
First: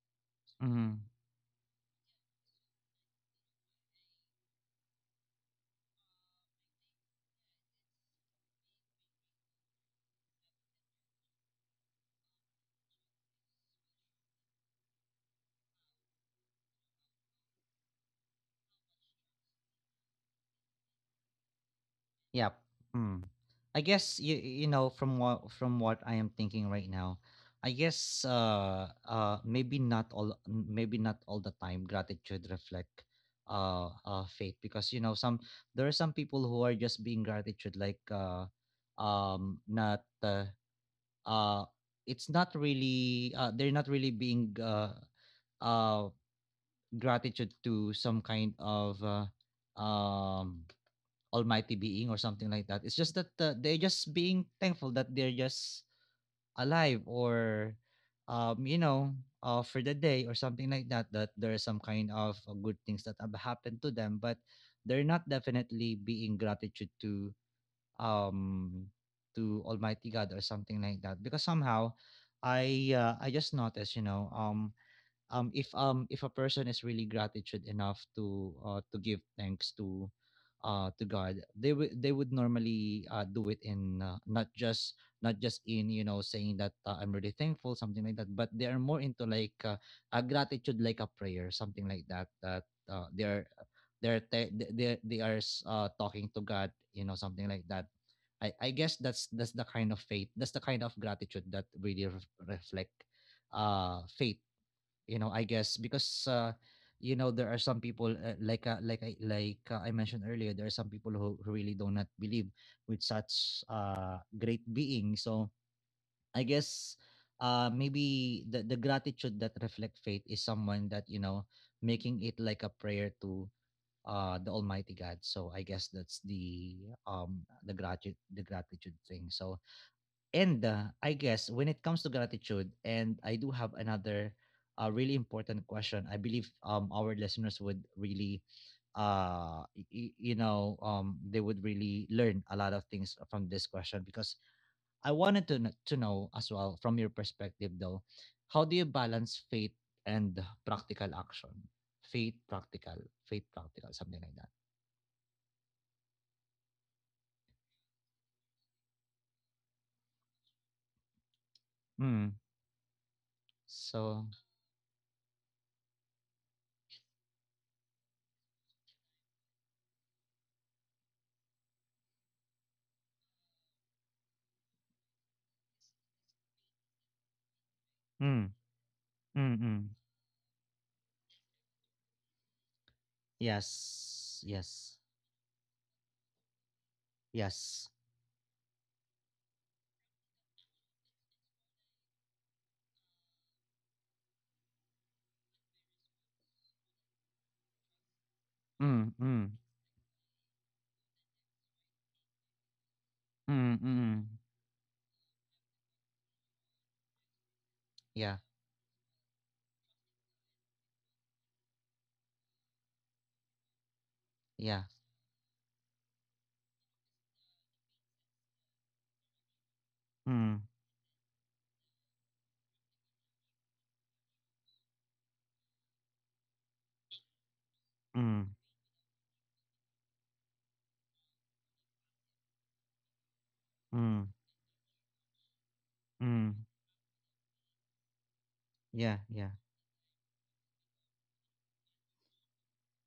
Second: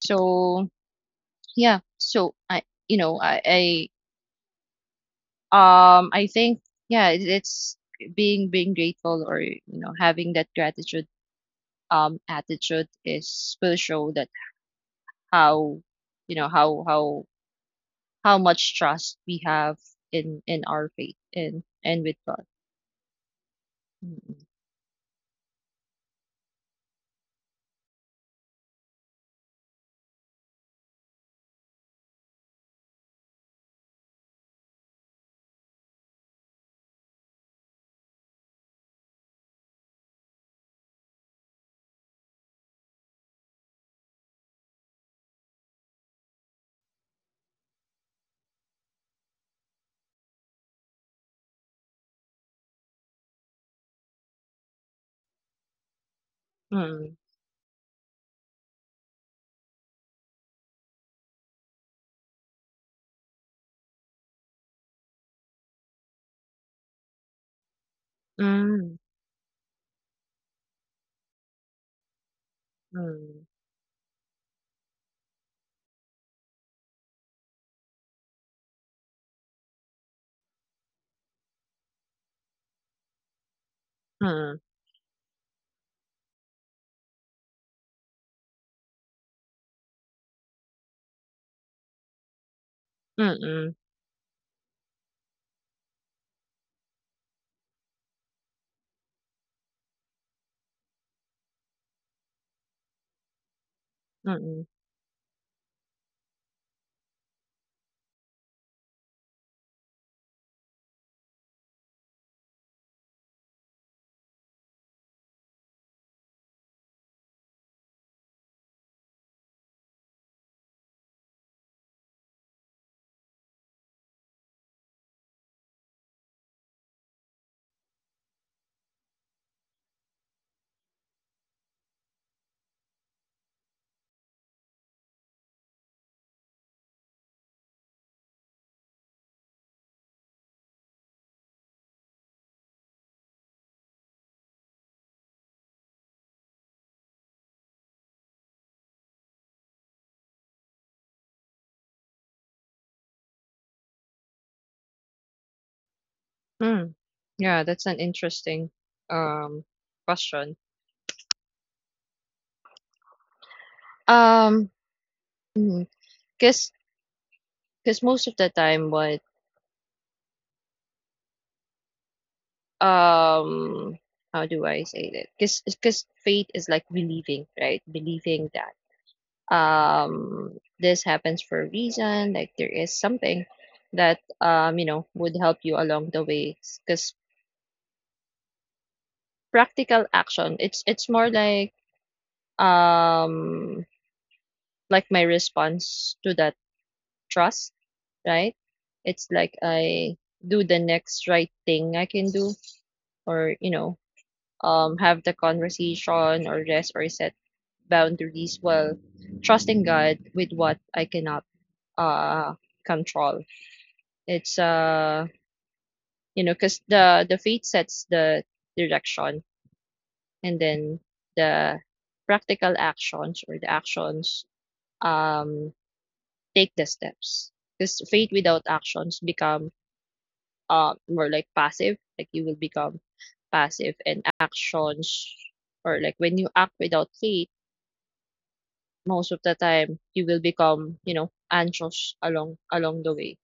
So, Mm. yeah, so, I you know I think, yeah, it, it's being, grateful, or, having that gratitude attitude is, will show that how, you know how how how much trust we have, in our faith, and, with God. Yep. Mm. I guess you Mm-hmm. you know from what I am thinking right now, I guess maybe not all, the time gratitude reflect faith, because you know some, there are some people who are just being gratitude, like not uh it's not really they're not really being uh gratitude to some kind of um almighty being or something like that. It's just that they're just being thankful that they're just Mm, alive, or you know, for the day or something like that, that there are some kind of good things that have happened to them, but they're not definitely being gratitude mm, um to almighty God or something like that, because somehow mm, I just noticed, you know, if a person is really gratitude enough to give thanks to God, they would, they would normally do it in, mm, not just, not just in, you know, saying that I'm really thankful something like that, but they are more into like a gratitude like a prayer, something like that, that mm, they are, mm, they are talking to God, you know, something like that. I guess that's the kind of faith, that's the kind of gratitude that really reflect mm. faith, you know. I guess because you know, there are some people I mentioned earlier, there are some people who really do not believe with such great being, so I guess maybe the gratitude that reflect faith is someone that, you know, making it like a prayer to the almighty God, so I guess that's the gratitude, the gratitude thing. So, and I guess when it comes to gratitude, and I do have another really important question. I believe our listeners would really you know, they would really learn a lot of things from this question, because I wanted to to know as well from your perspective, though, how do you balance faith and practical action? Faith, practical, faith, practical, something like that. Mm. Yeah, that's an interesting um question. Mm. So, Um, mm, cause cause most of the time, what, um, how do I say that? Cause faith is like believing, right? Believing mm, that, mm, mm. um this happens for a reason. Like there is something that, Yes, yes, would help you along the way. Cause yes. practical action, it's, more like, um like my response to that trust, right? Mm, It's like mm, I do the next right thing I can do, or, mm, mm. Have the conversation, or rest, or set boundaries, Yeah, while trusting God with what I cannot uh control. It's yeah. Cause the faith sets the direction, and Mm, then the practical actions or the actions um take the steps because faith without mm, actions become more like passive, like you will become passive. And mm, actions, or like when you act mm. without faith most of the Yeah, yeah. time you will become anxious along the way,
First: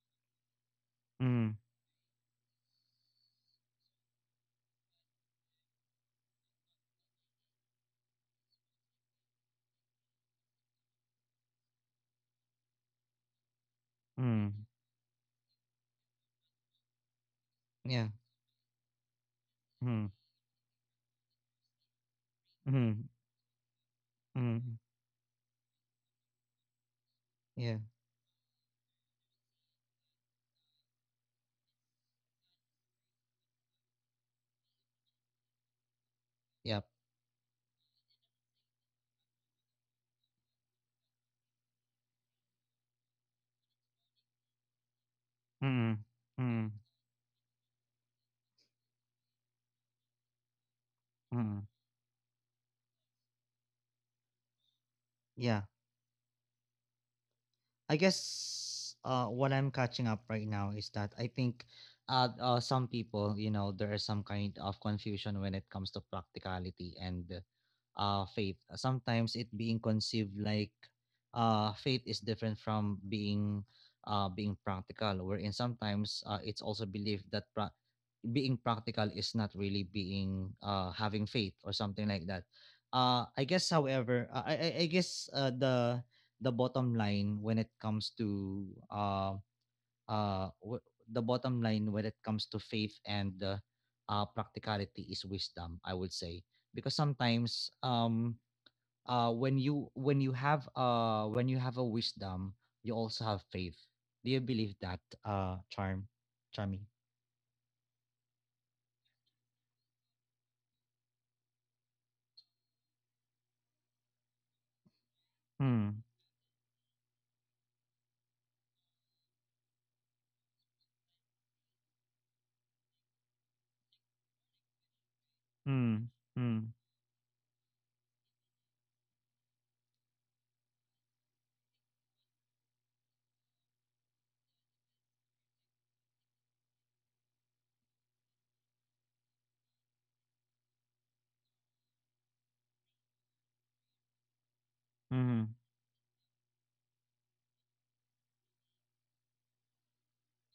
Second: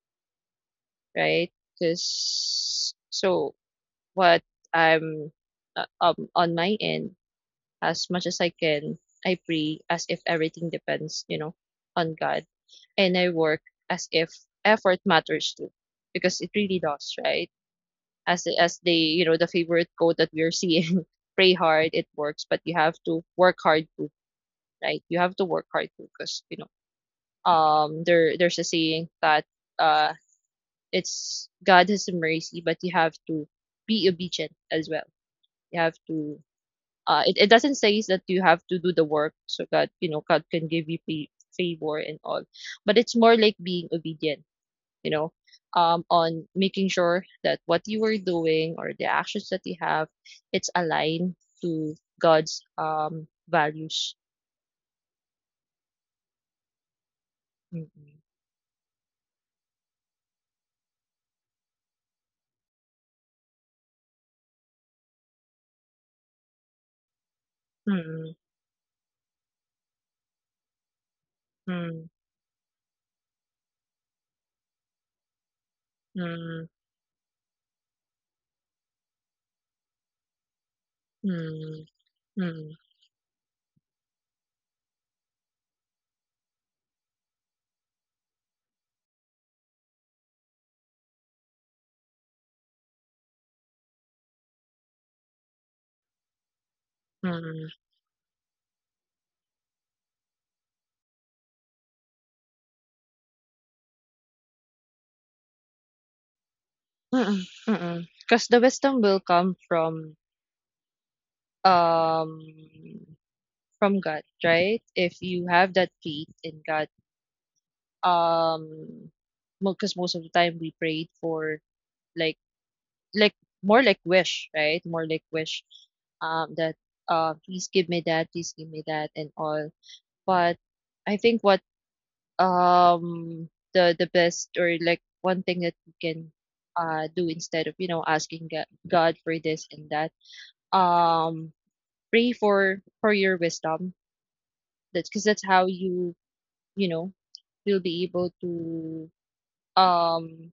right? Mm, because so What I'm on my end, as much as I can, I pray as if everything depends, on God, and I work as if mm. effort matters too, because it really does, right? Yeah. As the the Mm, favorite quote that we're seeing, pray hard, it works, but you mm, have to work hard too, mm. right? You have to work hard too, because Yeah. There there's a saying that uh it's God has mercy, but you have to be obedient as well. You have to Yep. It doesn't say that you have to do the work so that God can give you favor and all, but it's more like being obedient, you know, Mm, mm, on making sure that what you are doing, or the actions that you have, it's aligned mm. to God's values. Yeah. I Mm-mm. guess what I'm catching up right now is that I think some people, you know, there is some kind of confusion when it comes to practicality and faith. Mm-mm. Sometimes it being conceived like faith is different from being being practical, wherein sometimes it's also Mm-mm. believed that being practical is not really being having faith or something Mm-mm. like that. Mm-mm. Mm-mm. However, I guess the bottom line when it comes to uh uh w- the bottom line when it comes to faith and practicality is wisdom, I would say, because sometimes Mm-mm. When you, when you have a wisdom, you also have faith. Do you believe that, uh charm Charmy? Mm-mm. Mm-mm. Because the wisdom will come um from God, right? If you have Hmm. that faith in God, um, because most of the time we prayed for like like more like wish, right? More like wish, Hmm. Hmm. That please give me that, please give me that, and all. But I think what the best or like one thing that you can do instead of, you know, asking God for this and that, um pray for your wisdom. That's because that's Mhm. how you, you know, you'll be able to um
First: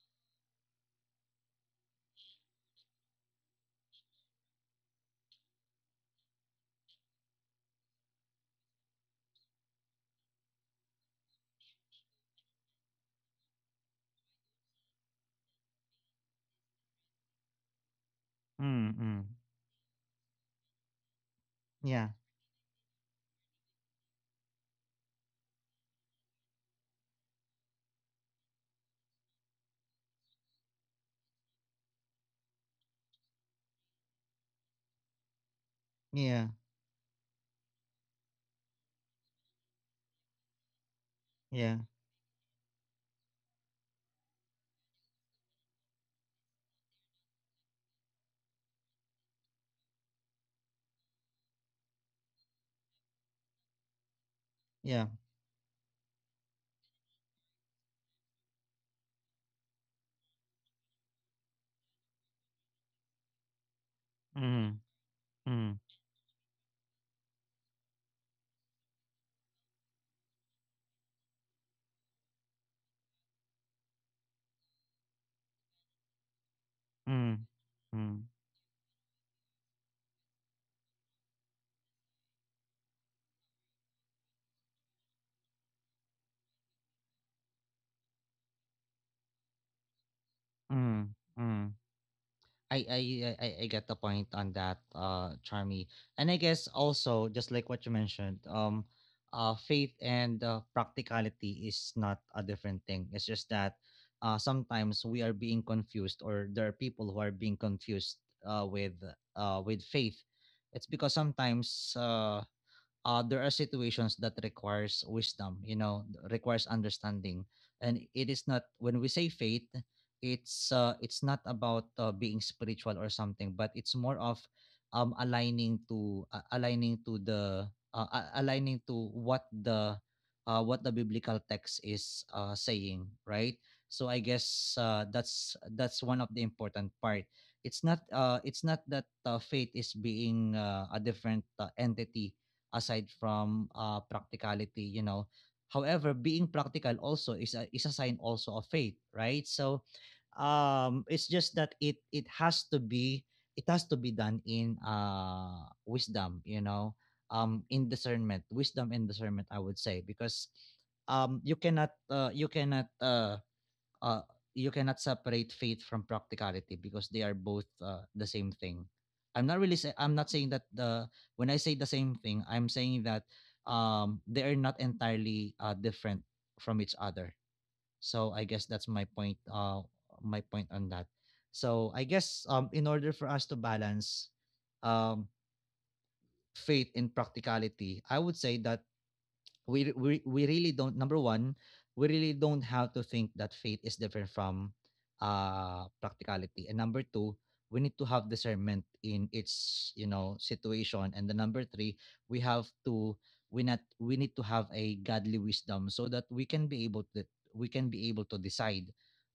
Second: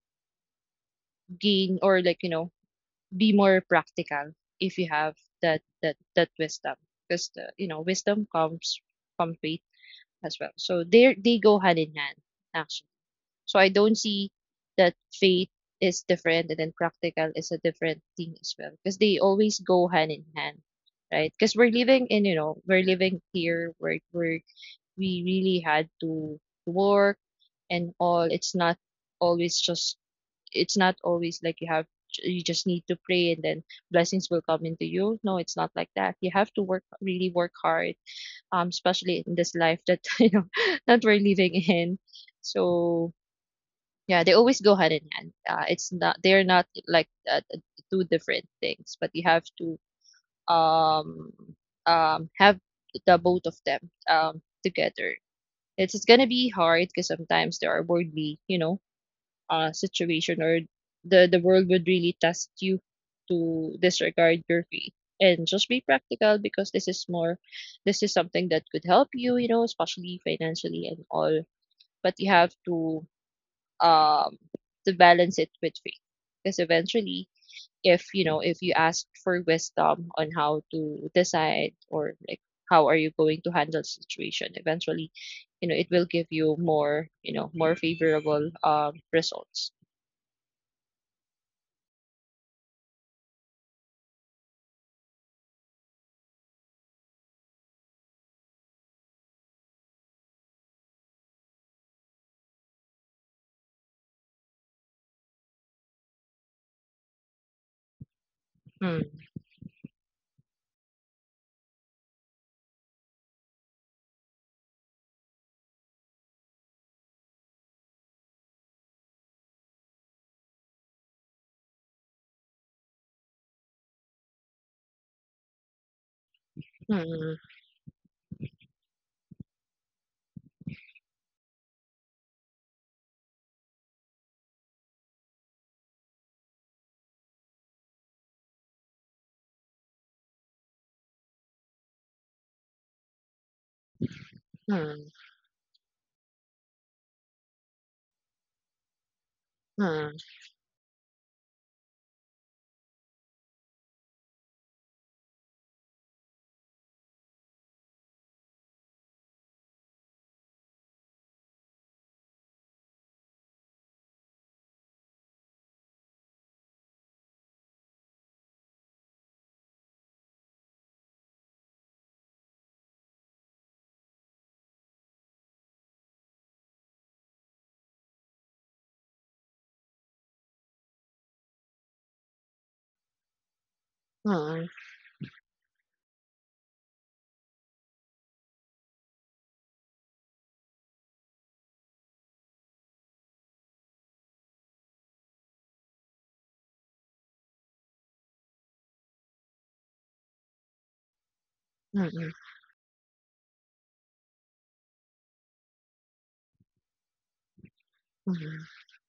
gain, or like, you know, be more practical if you have that wisdom, because the wisdom comes from faith as well, so they go hand in hand actually. So I don't see that faith is different and then practical is a different thing as well, Mm, because mm. they always go hand in hand, right? Because we're Yeah, living in, you know, we're living here where we really had to work and all. It's not always just, it's not always like you have, you just need to pray and then blessings will come into you. No, it's not like that. You yeah, have to work, really work hard, especially in this life that you know that we're living yeah, in. So yeah, they always go hand in hand. It's not, they're not like two different things, but you have to um have the both of them yeah. together. It's gonna be hard because sometimes there are worldly, you know, situation, or the world would really test you to disregard Mm, your faith and mm, just be practical because this is more, this is something that could help you, you know, especially financially and all. But you have um to balance it with faith, because mm, eventually, mm, if you know, if you ask for wisdom on how to decide, or like how are you going to handle situation, eventually, you know, it will give you more, you know, more favorable results. mm, mm. I, I I get the point on that, Charmy. And I guess also just like what you mentioned, faith and practicality is not a different thing. It's just that, sometimes we are being confused, or there are people who are being confused, uh, with Hmm. With faith. It's because sometimes there are situations that requires wisdom, you know, requires understanding. And it is not when we say faith, it's not about being spiritual or something, but it's more of aligning to Mm, aligning to what the biblical text is saying, right? So I guess that's one of the important part. It's not it's not that faith is being a different entity aside from practicality, you know. mm, However, being practical also is is a sign also of faith, right? So mm, it's just that it has to be, it has to be done in wisdom, you know, in discernment, wisdom and discernment, I would say, because you cannot uh, you cannot separate faith from practicality because they are both the same thing. I'm not saying that the, when I say the same thing, I'm saying that they are not entirely different from each other. So I guess that's my point. My point on that. So I guess in order for us to balance mm, um, faith in practicality, I would say that we really don't, number one, we really don't have to think that faith is different from practicality, and number two, we need to have discernment in its, you know, situation, and the number three, mm, we mm, have to we not we need to have a godly wisdom so that we can be able to mm, decide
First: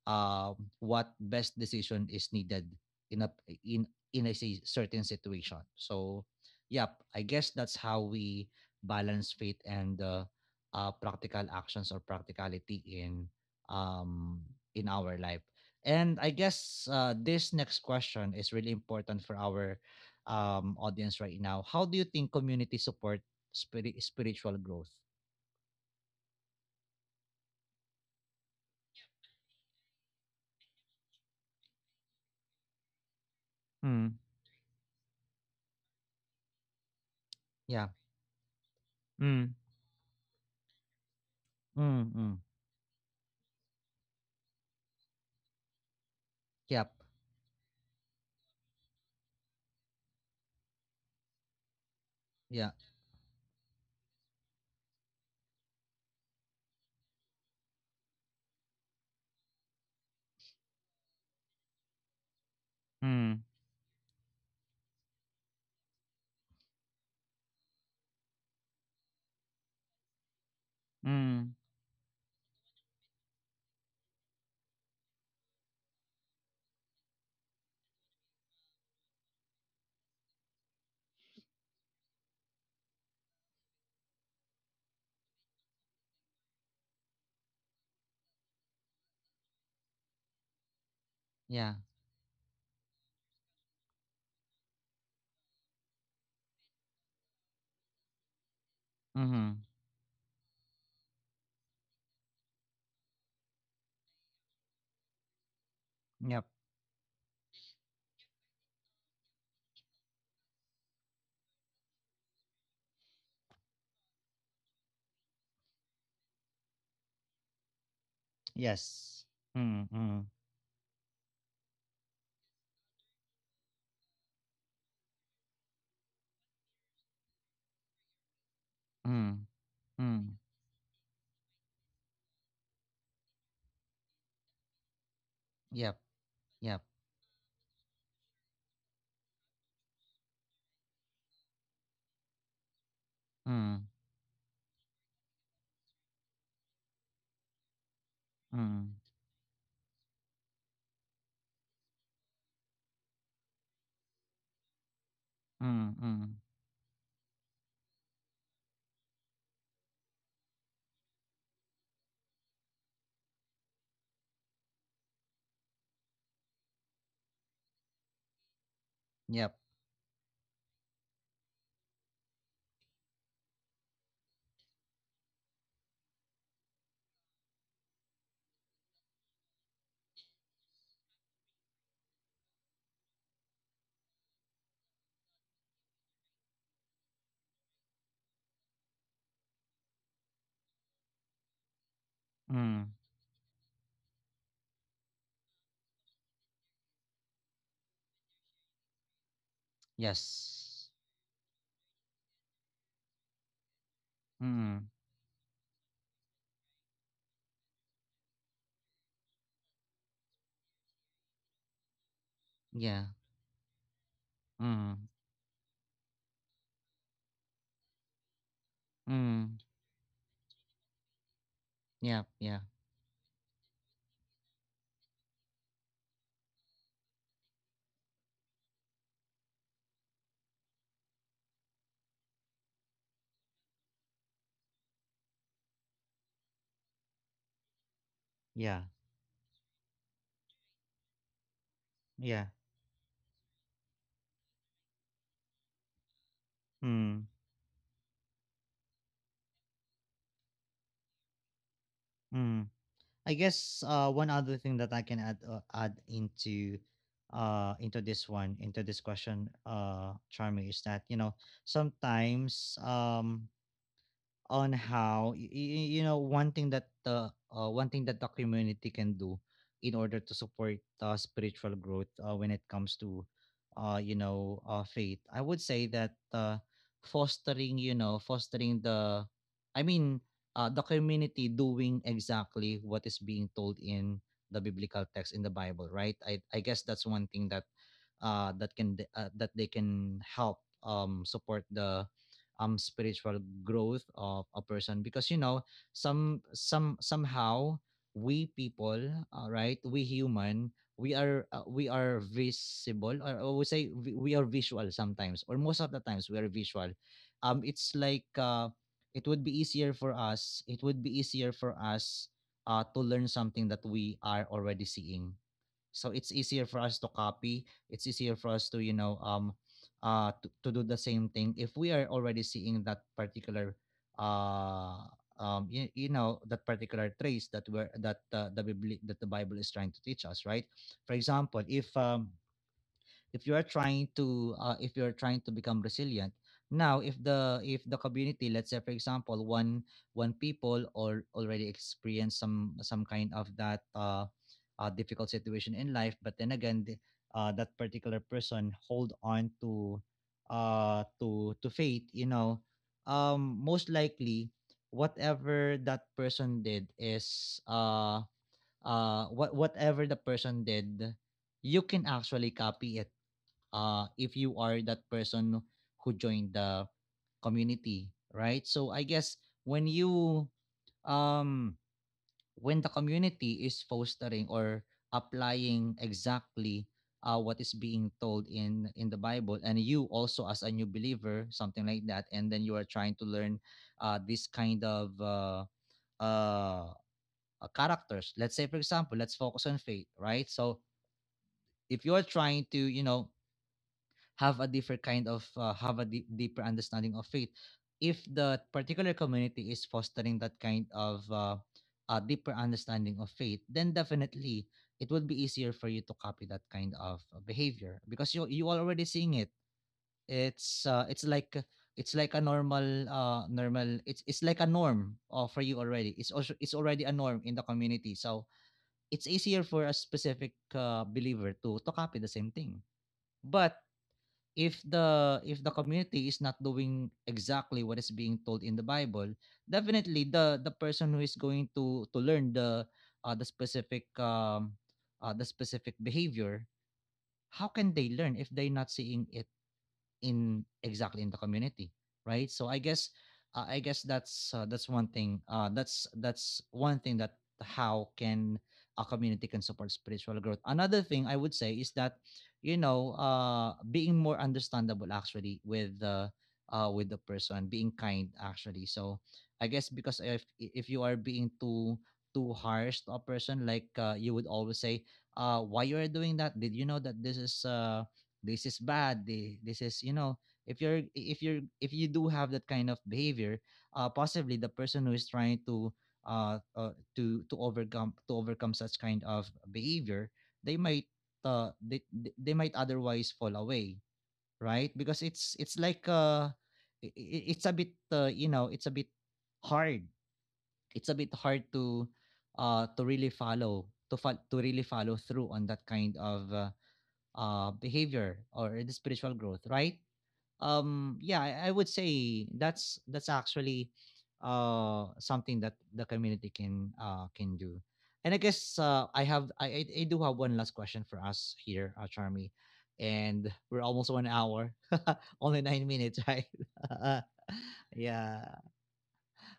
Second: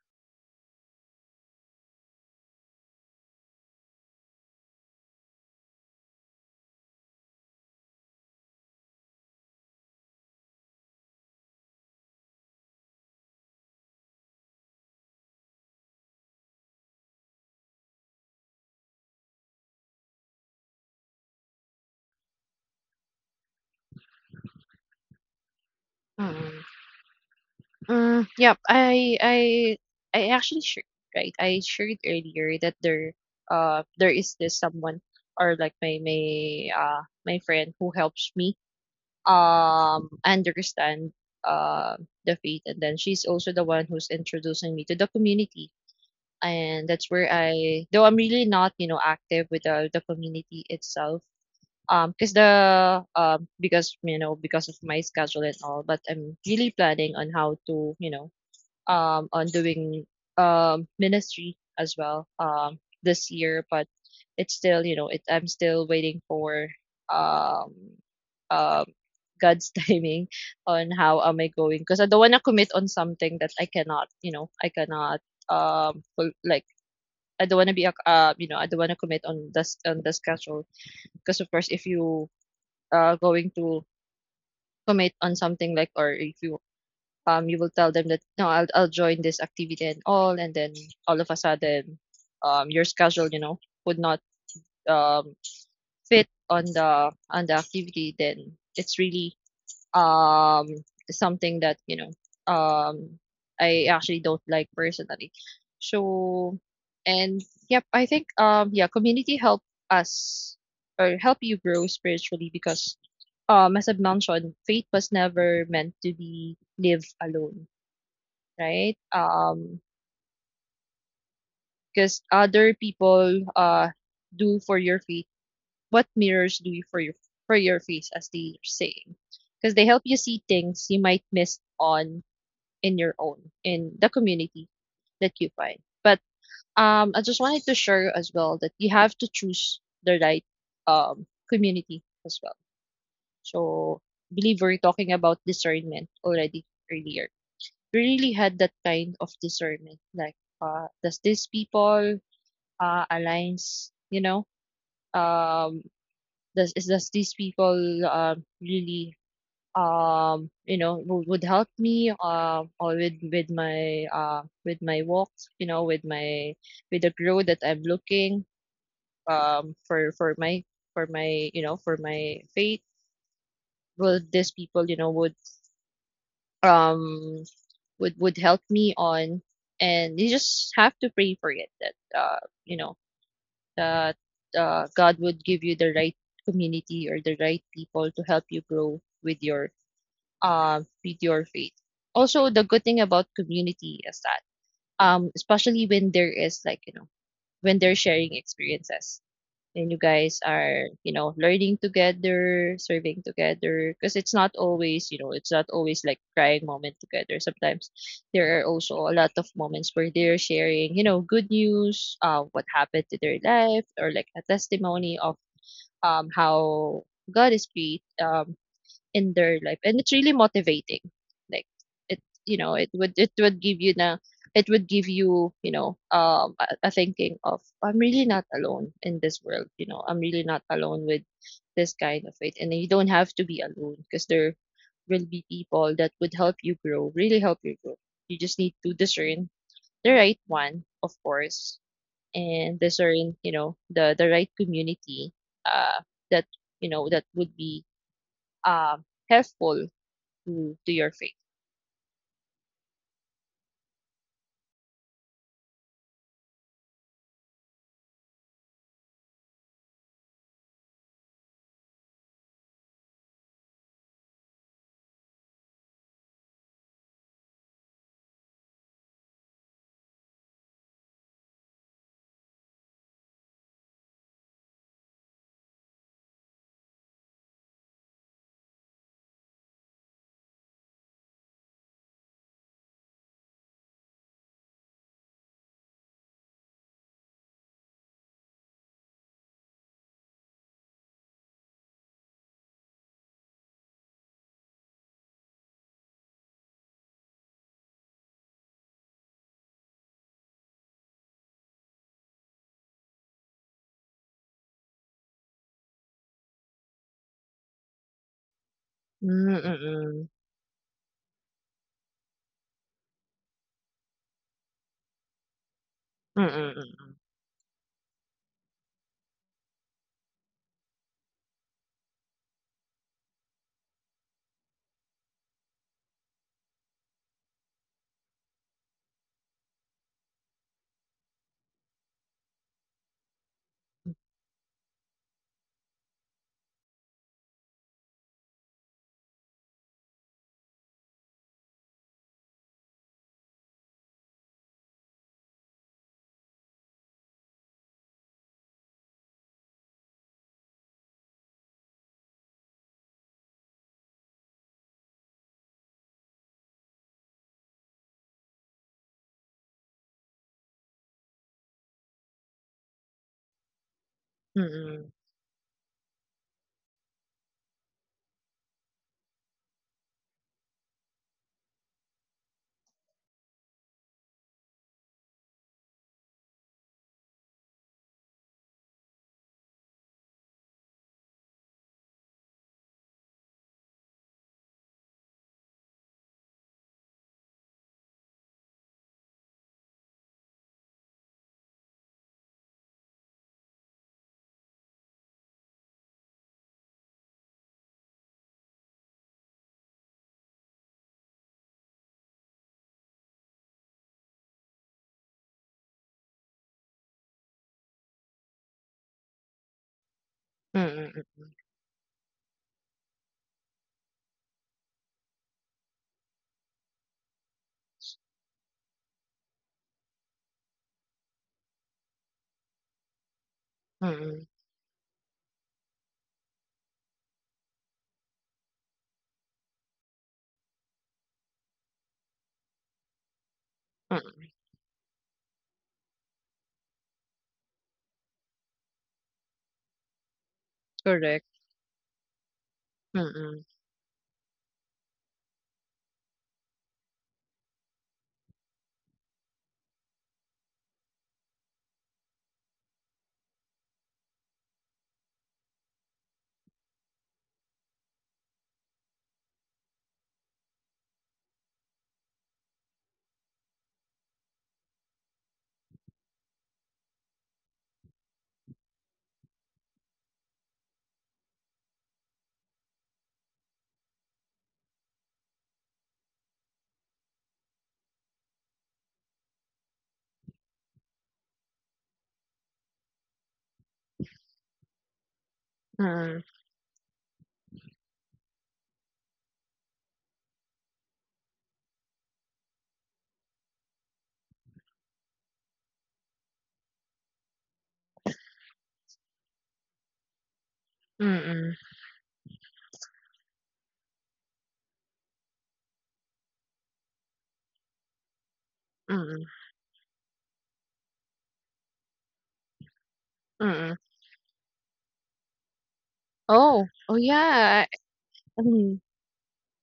uh, what best decision is needed in a, in in a certain situation. So yep, I guess that's how we balance faith and practical actions or practicality um, in our life. And I guess this next question is really important for our audience right now. How do you think community support spirit, spiritual growth? mm. Mm. Yep. I actually shared, right. I shared earlier that there, Mm. there is this someone, or like my friend Yeah. who helps me Mm. Understand uh Mm, the mm. faith, and then she's also the one who's introducing me to the community. And Yep. that's where I, though I'm really not, you know, active with the community itself. Because Yeah. the because, you know, because of my schedule and all, but I'm really planning on how to, you know, on doing ministry as well, this Mm. year. But it's still, you know, it I'm still waiting for um um God's timing on how am I Mm. going, because I don't want to commit on something that I cannot, you know, I cannot um ful- like I don't want to be you know, I don't want to commit on this on the schedule, because of course, if you going to commit on something like, or if you, you will tell them that no, I'll I'll join this activity and all, and then all of a Yeah. sudden, your schedule, you know, would not um fit on the activity, then it's really Mm. um something that, you know, um I actually don't like personally. Yep. So, and yep, I think yeah, community help us, or help you grow spiritually, because as I've mentioned, faith was never meant to be lived alone, right? Yes. Mm. Mm. Because other people do for your faith what mirrors do you for your faith, as they are saying. Mm. Because they help you see Mm. things you might miss on, in your own, in the community that you find. But Yep. Yep. I just wanted to share as well that you have to choose the right community as well. So Mm. I believe we're talking about discernment already earlier. We really had that kind Mm. of discernment, like, does these people aligns, you know, um, Mm. Mm. does is does these people really you know would help me or with my walks, you know, with my with the growth that I'm looking Yep. For my for my, you know, for my faith, will these people, you know, um would help me on. And you just have to pray for it that you know, that God would give you the right community or the right people to help you grow with your faith. Also, the good Mm. thing about community is that especially when there is like, you know, when they're sharing experiences, and you guys Yes. are, you know, learning together, serving together, because it's not Mm. always, you know, it's not always like crying moment together. Sometimes there are also a lot of moments where they're sharing, you know, good news, what happened to Yeah. their life, or like a testimony Mm. of how God is great, in their life, Mm. and it's really motivating, like it, Yep. you know, Yeah. it would, it would give you the, it would give you, you know, a thinking of I'm really not alone in this world, you know, I'm really not alone with this kind of it, and you don't have to be alone because there will be people that would help you grow, really help you grow. You just need to Yeah. discern the right one, of course, Yeah. and discern, you know, the right community uh that, you know, that Mm. would be um helpful to your faith. Mm. I guess one other thing that I can add add into this one, into this question, Charmy, is that, you know, sometimes on how you know, one thing that the community can do in order to support spiritual growth when it comes to you know, faith, I would say that fostering you know fostering the, I mean, the community doing exactly what is being told in the biblical text, in the Bible, right? I guess that's one thing that that they can help support the spiritual growth of a person, because you know somehow we people, right, we human, we are visible, or I would say we are visual sometimes, or most of the times we are visual. It's like it would be easier Mm, for us, it would be easier for us to learn something that we are already seeing. So mm, it's easier for mm, us to copy, it's easier for us to, you know, to do the same thing if we are already seeing that particular uh you, you know, that particular trace that were that the Bibli- that the Bible is trying to teach us, right? For example, if you are trying to if you're trying to become resilient. Now if the, if the community, let's say for example, one, one people or already experience some kind of that difficult situation in life, but then again that particular person hold on to to faith, you know. Most likely whatever that person did is whatever the person did, you can actually copy it, if mm, you are mm, that person who joined the community, right? So I guess when you um when the community is fostering or applying exactly what is being told in the Bible, and you also as a new believer, something like that, and then you are trying to learn this kind of uh, characters. Let's say, for example, let's focus on faith, right? So if you are trying to, you know, have a different kind of have a deeper understanding of faith, if the particular community is fostering that kind of a deeper understanding of faith, then definitely it would be easier for you to copy that kind of behavior, because you are already seeing it. It's mm, it's like, it's like a normal normal it's like a norm, for you already, it's also, it's already a norm in the community. So it's easier for a specific believer to copy the same thing. But mm, mm, if the, if the community is not doing exactly what is being told in the Bible, definitely the person who is going to learn the uh, the specific mm. um the specific behavior, how can they learn if they're not seeing it in Correct. exactly in the community, right? So I guess Mm, I guess that's one thing that, how can a community can support spiritual growth. Another thing I would say is that, you know, being more understandable actually with the person, being kind actually. So I guess, because if you are being too, too harsh to a person, like you would always say, why you are doing that, did you know that this is bad, this is, you know, if you're, if you're, if you do have that kind of behavior, possibly the person who is trying to uh, uh to overcome, to overcome such kind of behavior, they might they might otherwise fall away, right? Because it's like, mm, it's a bit you know, it's a bit hard, it's a bit hard to really follow to fo- to really follow through on that kind of behavior or the spiritual growth, right? Yeah, mm, I would say that's actually something that the community can do. And I guess mm, I do have one last question for us here, Charmy, and mm. we're almost 1 hour only 9 minutes right. Oh, oh yeah. Yeah, Mm,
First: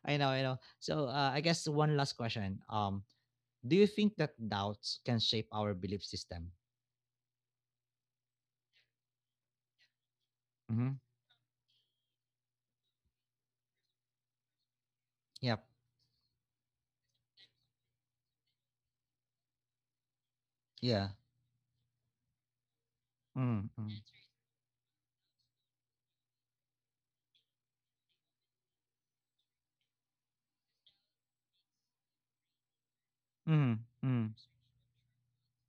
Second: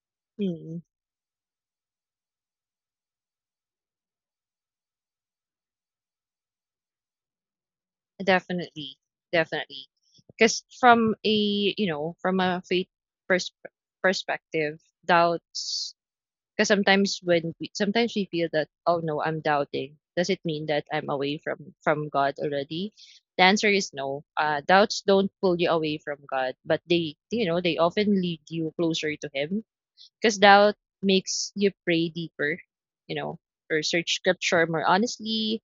I know, I know. mm. So I guess one last question. Do you think that doubts can shape our belief system? Definitely, definitely. Because Mm-hmm. from a, you know, from a faith pers perspective, Yep. doubts. Because sometimes when we, sometimes we feel that, oh no, I'm doubting. Does it mean that Yeah. I'm away from God already? The Mm, answer mm, is no. Doubts don't pull you away from God, but they, you know, they often lead you closer to Him. Because doubt makes you pray deeper, you know, mm, or search mm, Scripture more honestly,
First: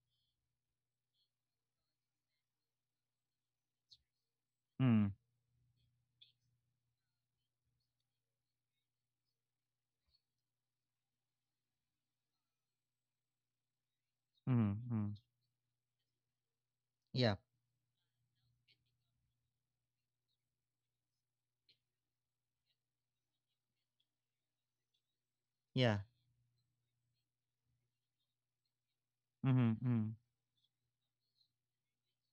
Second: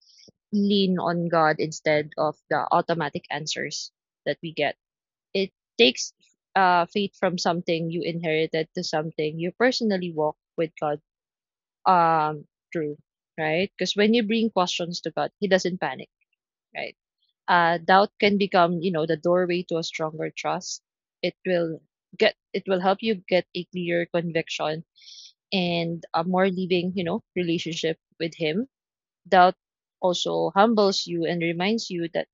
lean on God instead of the automatic answers that we get. mm, It takes faith from something you inherited to something you personally walk with God, um, true, right? Because when you bring mm, questions to mm. God, He doesn't panic, right? Yeah. Doubt can become, you know, the doorway to a stronger trust. It will get, it will help you get a clearer conviction Yeah. and a more living, you know, relationship with Him. Doubt Mm-hmm. Mm. also humbles you and reminds you that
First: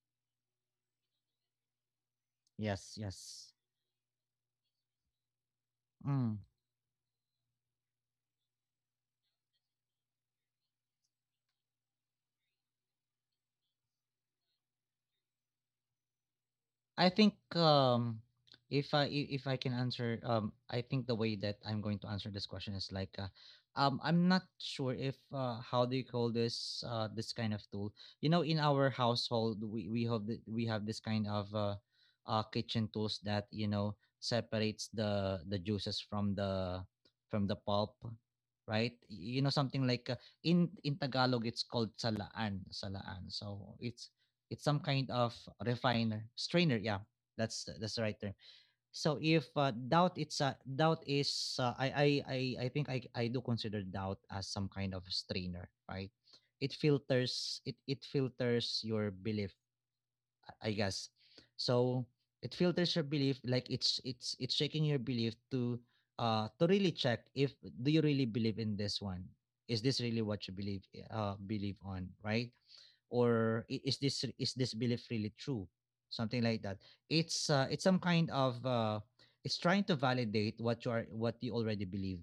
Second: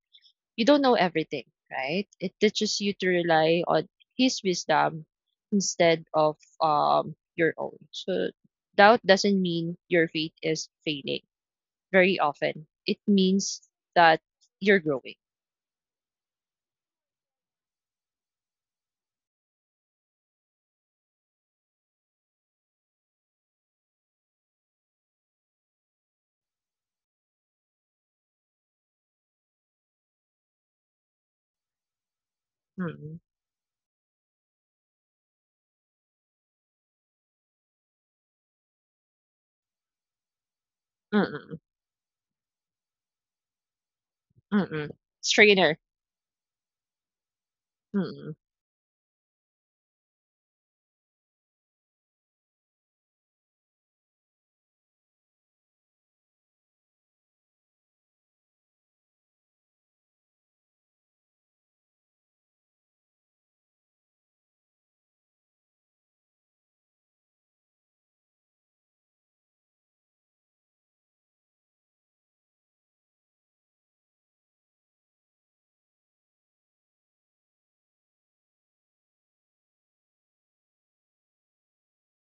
you don't know everything, right? It teaches you Yes. to Yes. rely on his wisdom instead of Mm. Your own. So doubt doesn't mean your faith is failing. Very often, it means that you're growing. I think if I if I can answer, I think the way that I'm going to answer this question is like I'm not sure if how do you call this this kind of tool, you know. In our household we have the, we have this kind of kitchen Mm-mm, tools that, you know, separates the juices from the, from the pulp, right? You know, something like in mm-mm, Tagalog it's called salaan salaan. So it's mm-mm. some kind of Strainer. refiner, strainer. Yeah, that's the right Mm-mm, term. So if doubt is I think I do consider doubt as some kind of strainer, right? It filters, it filters your belief, I guess. So it filters your belief, like it's checking your belief to really check if, do you really believe in this one, is this really what you believe on, right? Or is this, is this belief really true, something like that. It's it's some kind of it's trying to validate what you are, what you already believe,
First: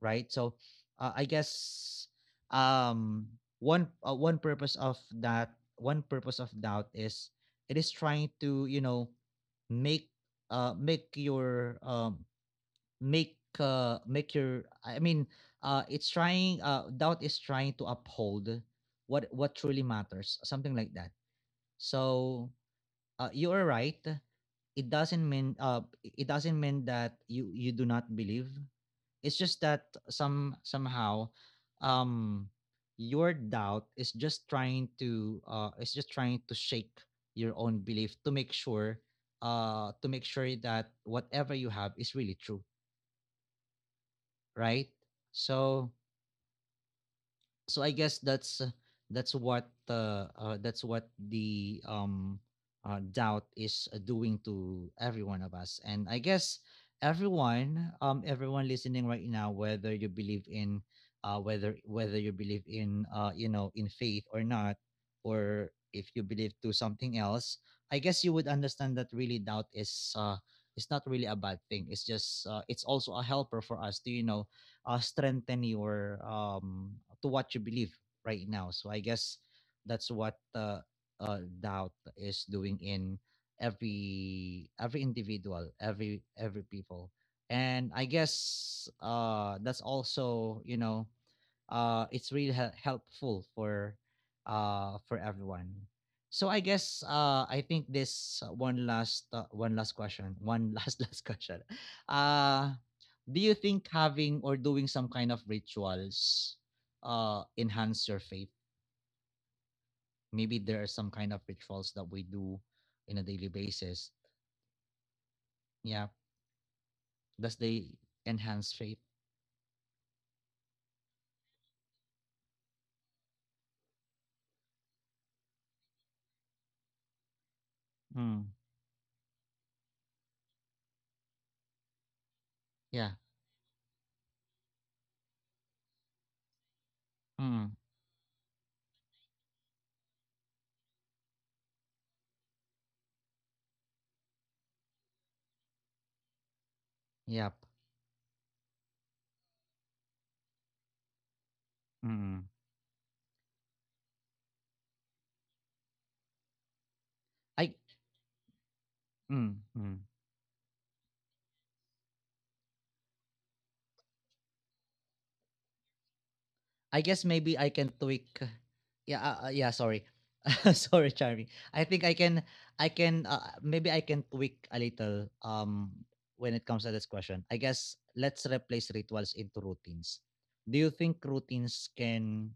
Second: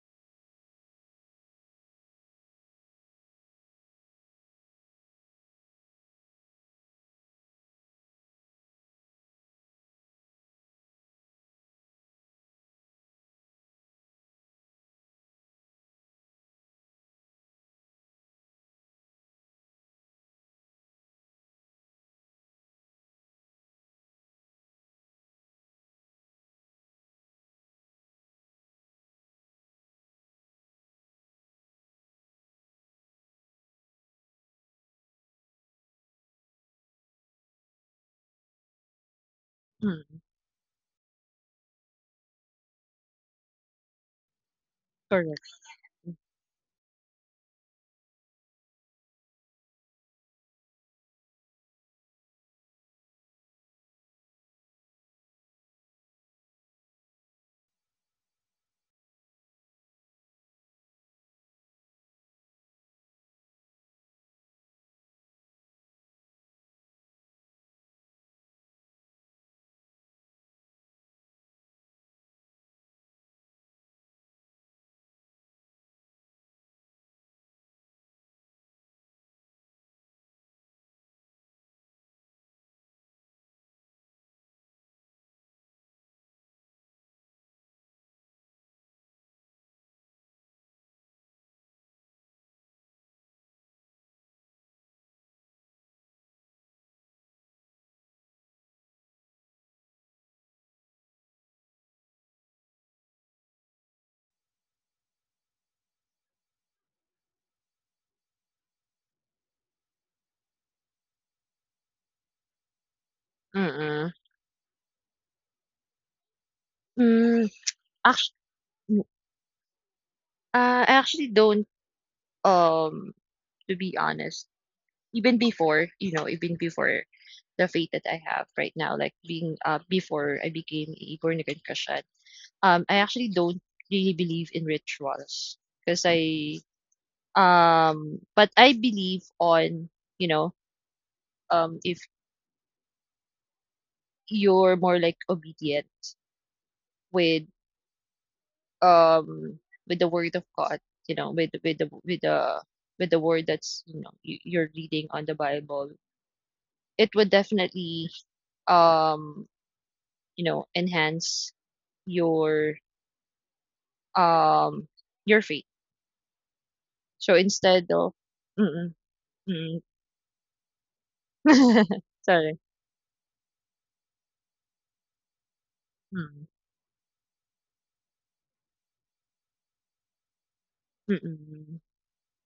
right? So I guess um one one purpose of that, one purpose of doubt is, it is trying to, you know, make make your make make your I mean it's trying doubt is trying to uphold what truly matters, something like that. So you are right, it doesn't mean, it doesn't mean that you do not believe. It's just that somehow um your doubt is just trying to is just trying to shake your own belief to make sure, to mm, make sure that whatever you have is really true, right? correct. So so I guess that's what the doubt is doing to every one of us, and I guess everyone everyone listening right now, whether you believe in whether you believe in in faith or not, or if you believe to something else, I guess you would understand that really doubt is it's not really a bad thing. It's just it's also a helper for us to strengthen your to what you believe right now. So I guess that's what doubt is doing in every individual, every people, and I guess that's also it's really helpful for everyone. So I guess I think this one last question, one last last question. uh do you think having or doing some kind of rituals enhance your faith? Maybe there are some kind of rituals that we do in a daily basis. Mm-mm. Yeah, does Mm, they actually, enhance faith? I actually don't. Um, to be honest, even before, you know, even before the faith that I Mm. have right now, like being before I became a born again Christian, I Yeah. actually don't really believe in rituals because I Mm. But I believe on, you know, if you're more like obedient Yep. with um with the word of God, you know, with the with Mm. the with the word that's, you know, you, you're reading on the Bible, it would I definitely Mm. um Mm. you know enhance your um your faith. I guess So maybe I can instead of tweak. mm Yeah, yeah. mm Sorry, sorry, Charmy. I mm think I can. sorry. I can. Maybe I can tweak a little. When Mm it comes to this question, I guess let's replace rituals into routines. Do you think mm mm routines can?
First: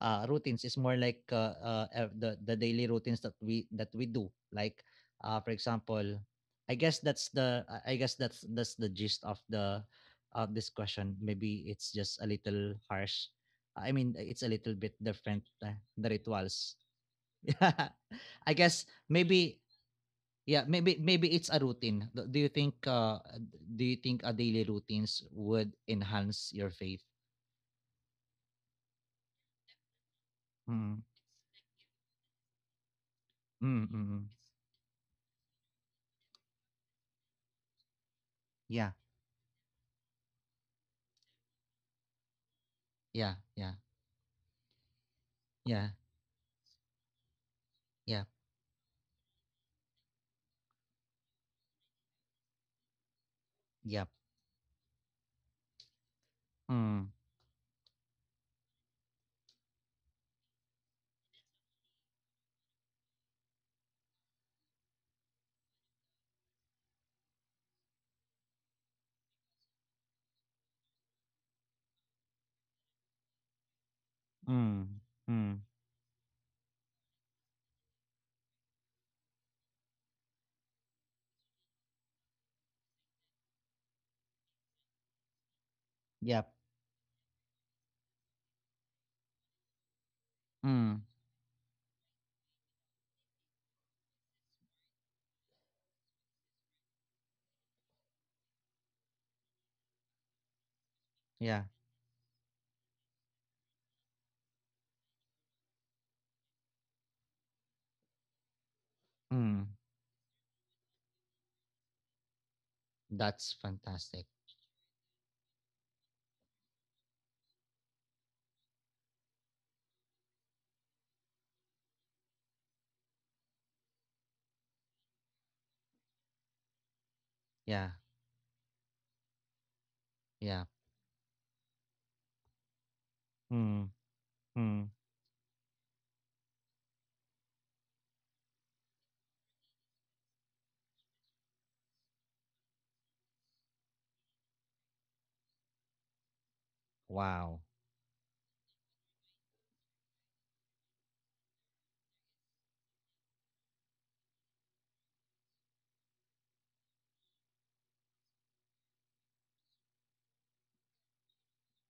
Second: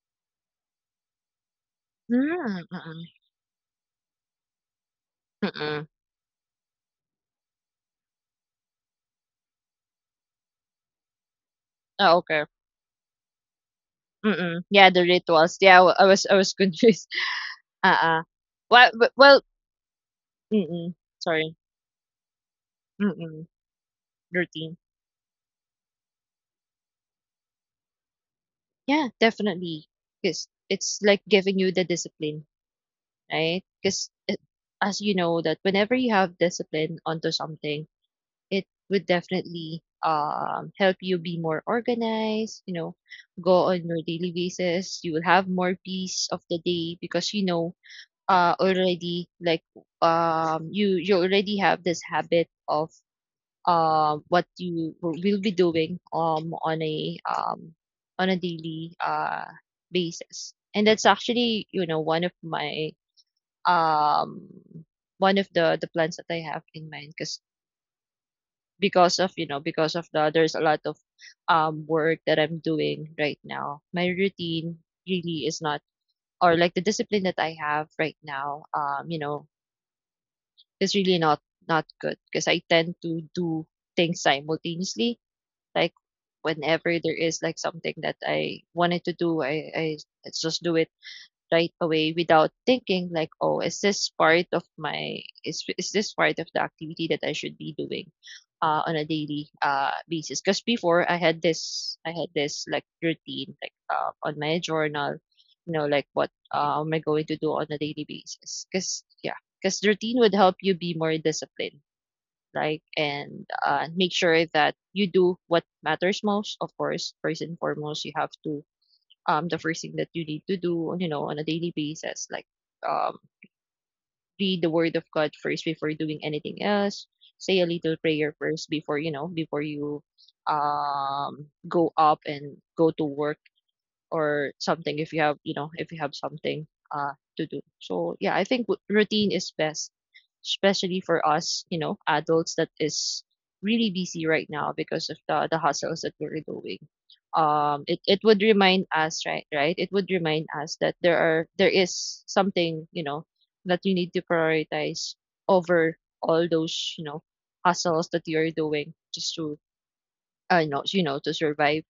Routines is more like the daily mm routines that we do. Like, mm for mm. example, I guess that's the. I guess that's the gist of the of this question. Maybe it's Oh, just a okay. little harsh. I mean, Mm it's a mm. little Yeah, bit the different rituals, yeah, I the was, I was rituals. confused. uh uh I guess well, maybe yeah, mm mm. maybe it's a Sorry. routine. Do you think Mm mm. do you think a daily Routine, routines would enhance your faith? yeah, definitely, because it's Mm. like giving you the discipline, right? Mm. Mm, Because mm. as you know that whenever you have discipline onto something, it Yeah. would definitely help you be more organized, you know, Yeah. go Yeah. on your daily basis. You will have more Yeah. peace of the day, because you know, Yeah. Already like, you you already have this habit of Yep. What you will be doing Mm. On a daily basis. And that's actually, you know, one of my um one of the plans that I have in mind, because of, you know, because of the, there's a lot of work that I'm doing right now. My routine Mm. really Mm. is not, or like the discipline that I have right now, you know, is really not, not good, because I tend to do things simultaneously, like Yep. whenever there is like something that I wanted to do, I let's just do it Mm. right away without thinking like, oh, is this part of my, is this part of the activity that I should be doing, on a daily basis? Because before I had Yeah. this, I had this like routine like on my journal, you know, like what am I going to do on a daily basis? Because yeah, Mm. because routine would help you be more disciplined. Like, and That's make fantastic. sure that you do what matters most. Of course, first and foremost, you have to the first thing that you need to do, you know, on a daily basis, like um, read the Word of God first before doing anything else. Say a Yeah. little prayer first before, you know, before you Yeah. Go up and go to work Mm. or Mm. something, if you have, you know, if you have something to do. So yeah, I think routine is best, especially for us, you know, adults that is really busy right now because of the hustles that we're doing, Wow. It, it would remind us, right, right, it would remind us that there are, there is something, you know, that you need to prioritize over all those, you know, hustles that you're doing just to you know, you know, to survive,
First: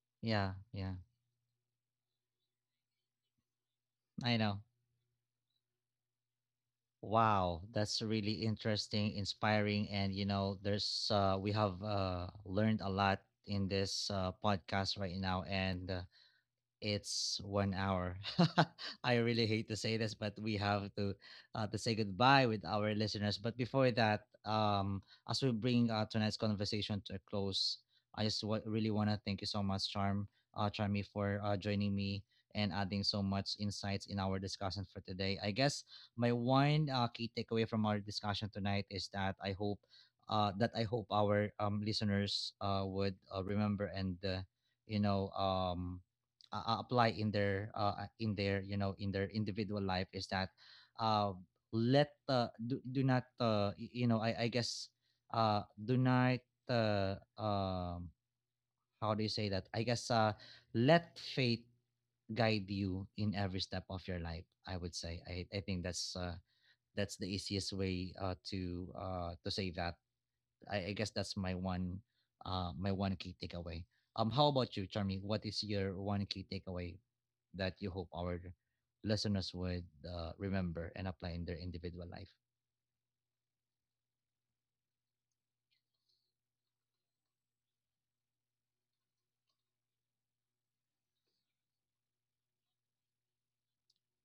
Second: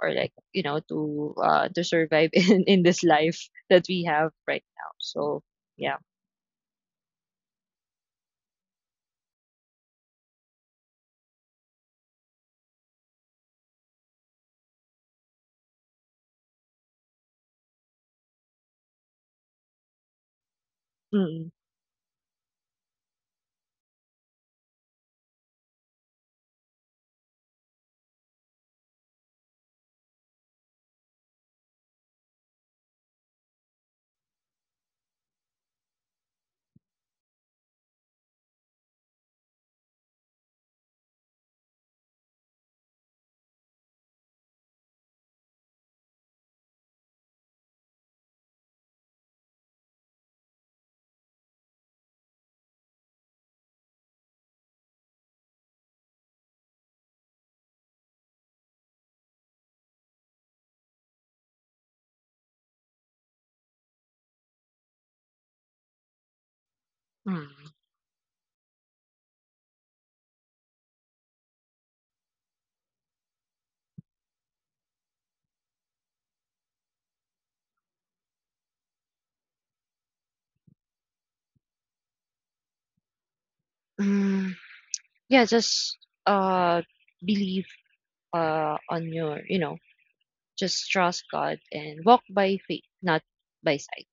or like, Yeah. you know, Yeah. To survive in this life that we have I know. right now. So yeah. Wow, that's really interesting, inspiring, and you know, there's we have learned a lot in this podcast right now, and it's 1 hour. I really hate to say this, but we have Mm, to say goodbye with our listeners. But before that, as we bring tonight's conversation to a close, I just really want to thank you so much, Charm, Charmy, for joining me and adding so much insights in our discussion for today. I guess my one key takeaway from our discussion tonight is that I hope our listeners would remember and you know um, apply in their in their in their individual life is that uh, do not I guess do not uh, um, how do you say that I guess let faith guide you in every step of your life. I would say I think that's the mm, easiest way to say that. I guess that's my one key takeaway. Um, how about you, Charmy? What is your one key takeaway that you hope our listeners would remember and apply in their individual life? mm. Yeah, just uh believe on your, you know, just trust God and walk by faith, not by sight.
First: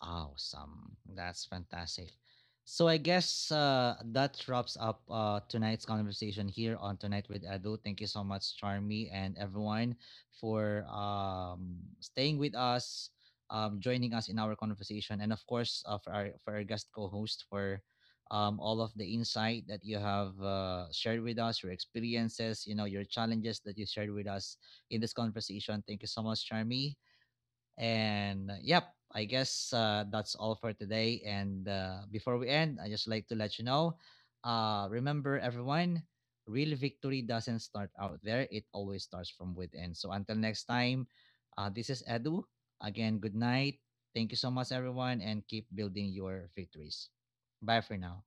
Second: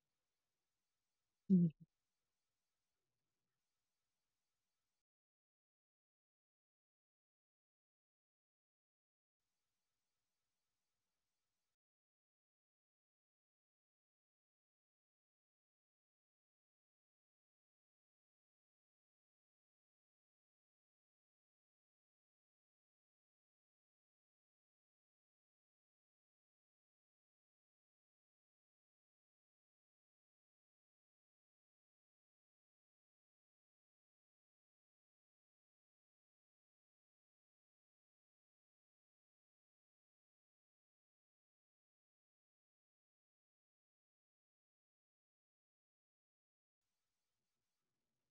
Awesome. That's fantastic. So I guess that wraps up tonight's conversation here on Tonight with Edu. Thank you so much, Charmy and everyone, for staying with us, joining us in our conversation, and of course for our guest co-host for all of the insight that you have shared with us, your experiences, you know, your challenges that you shared with us in this conversation. Thank you so much, Charmy. And yep, I guess that's all for today. And before we end, I just like to let you know remember, everyone, real victory doesn't start out there, it always starts from within. So until next time, this is Edu. Again, good night. Thank you so much, everyone, and keep building your victories. Bye for now.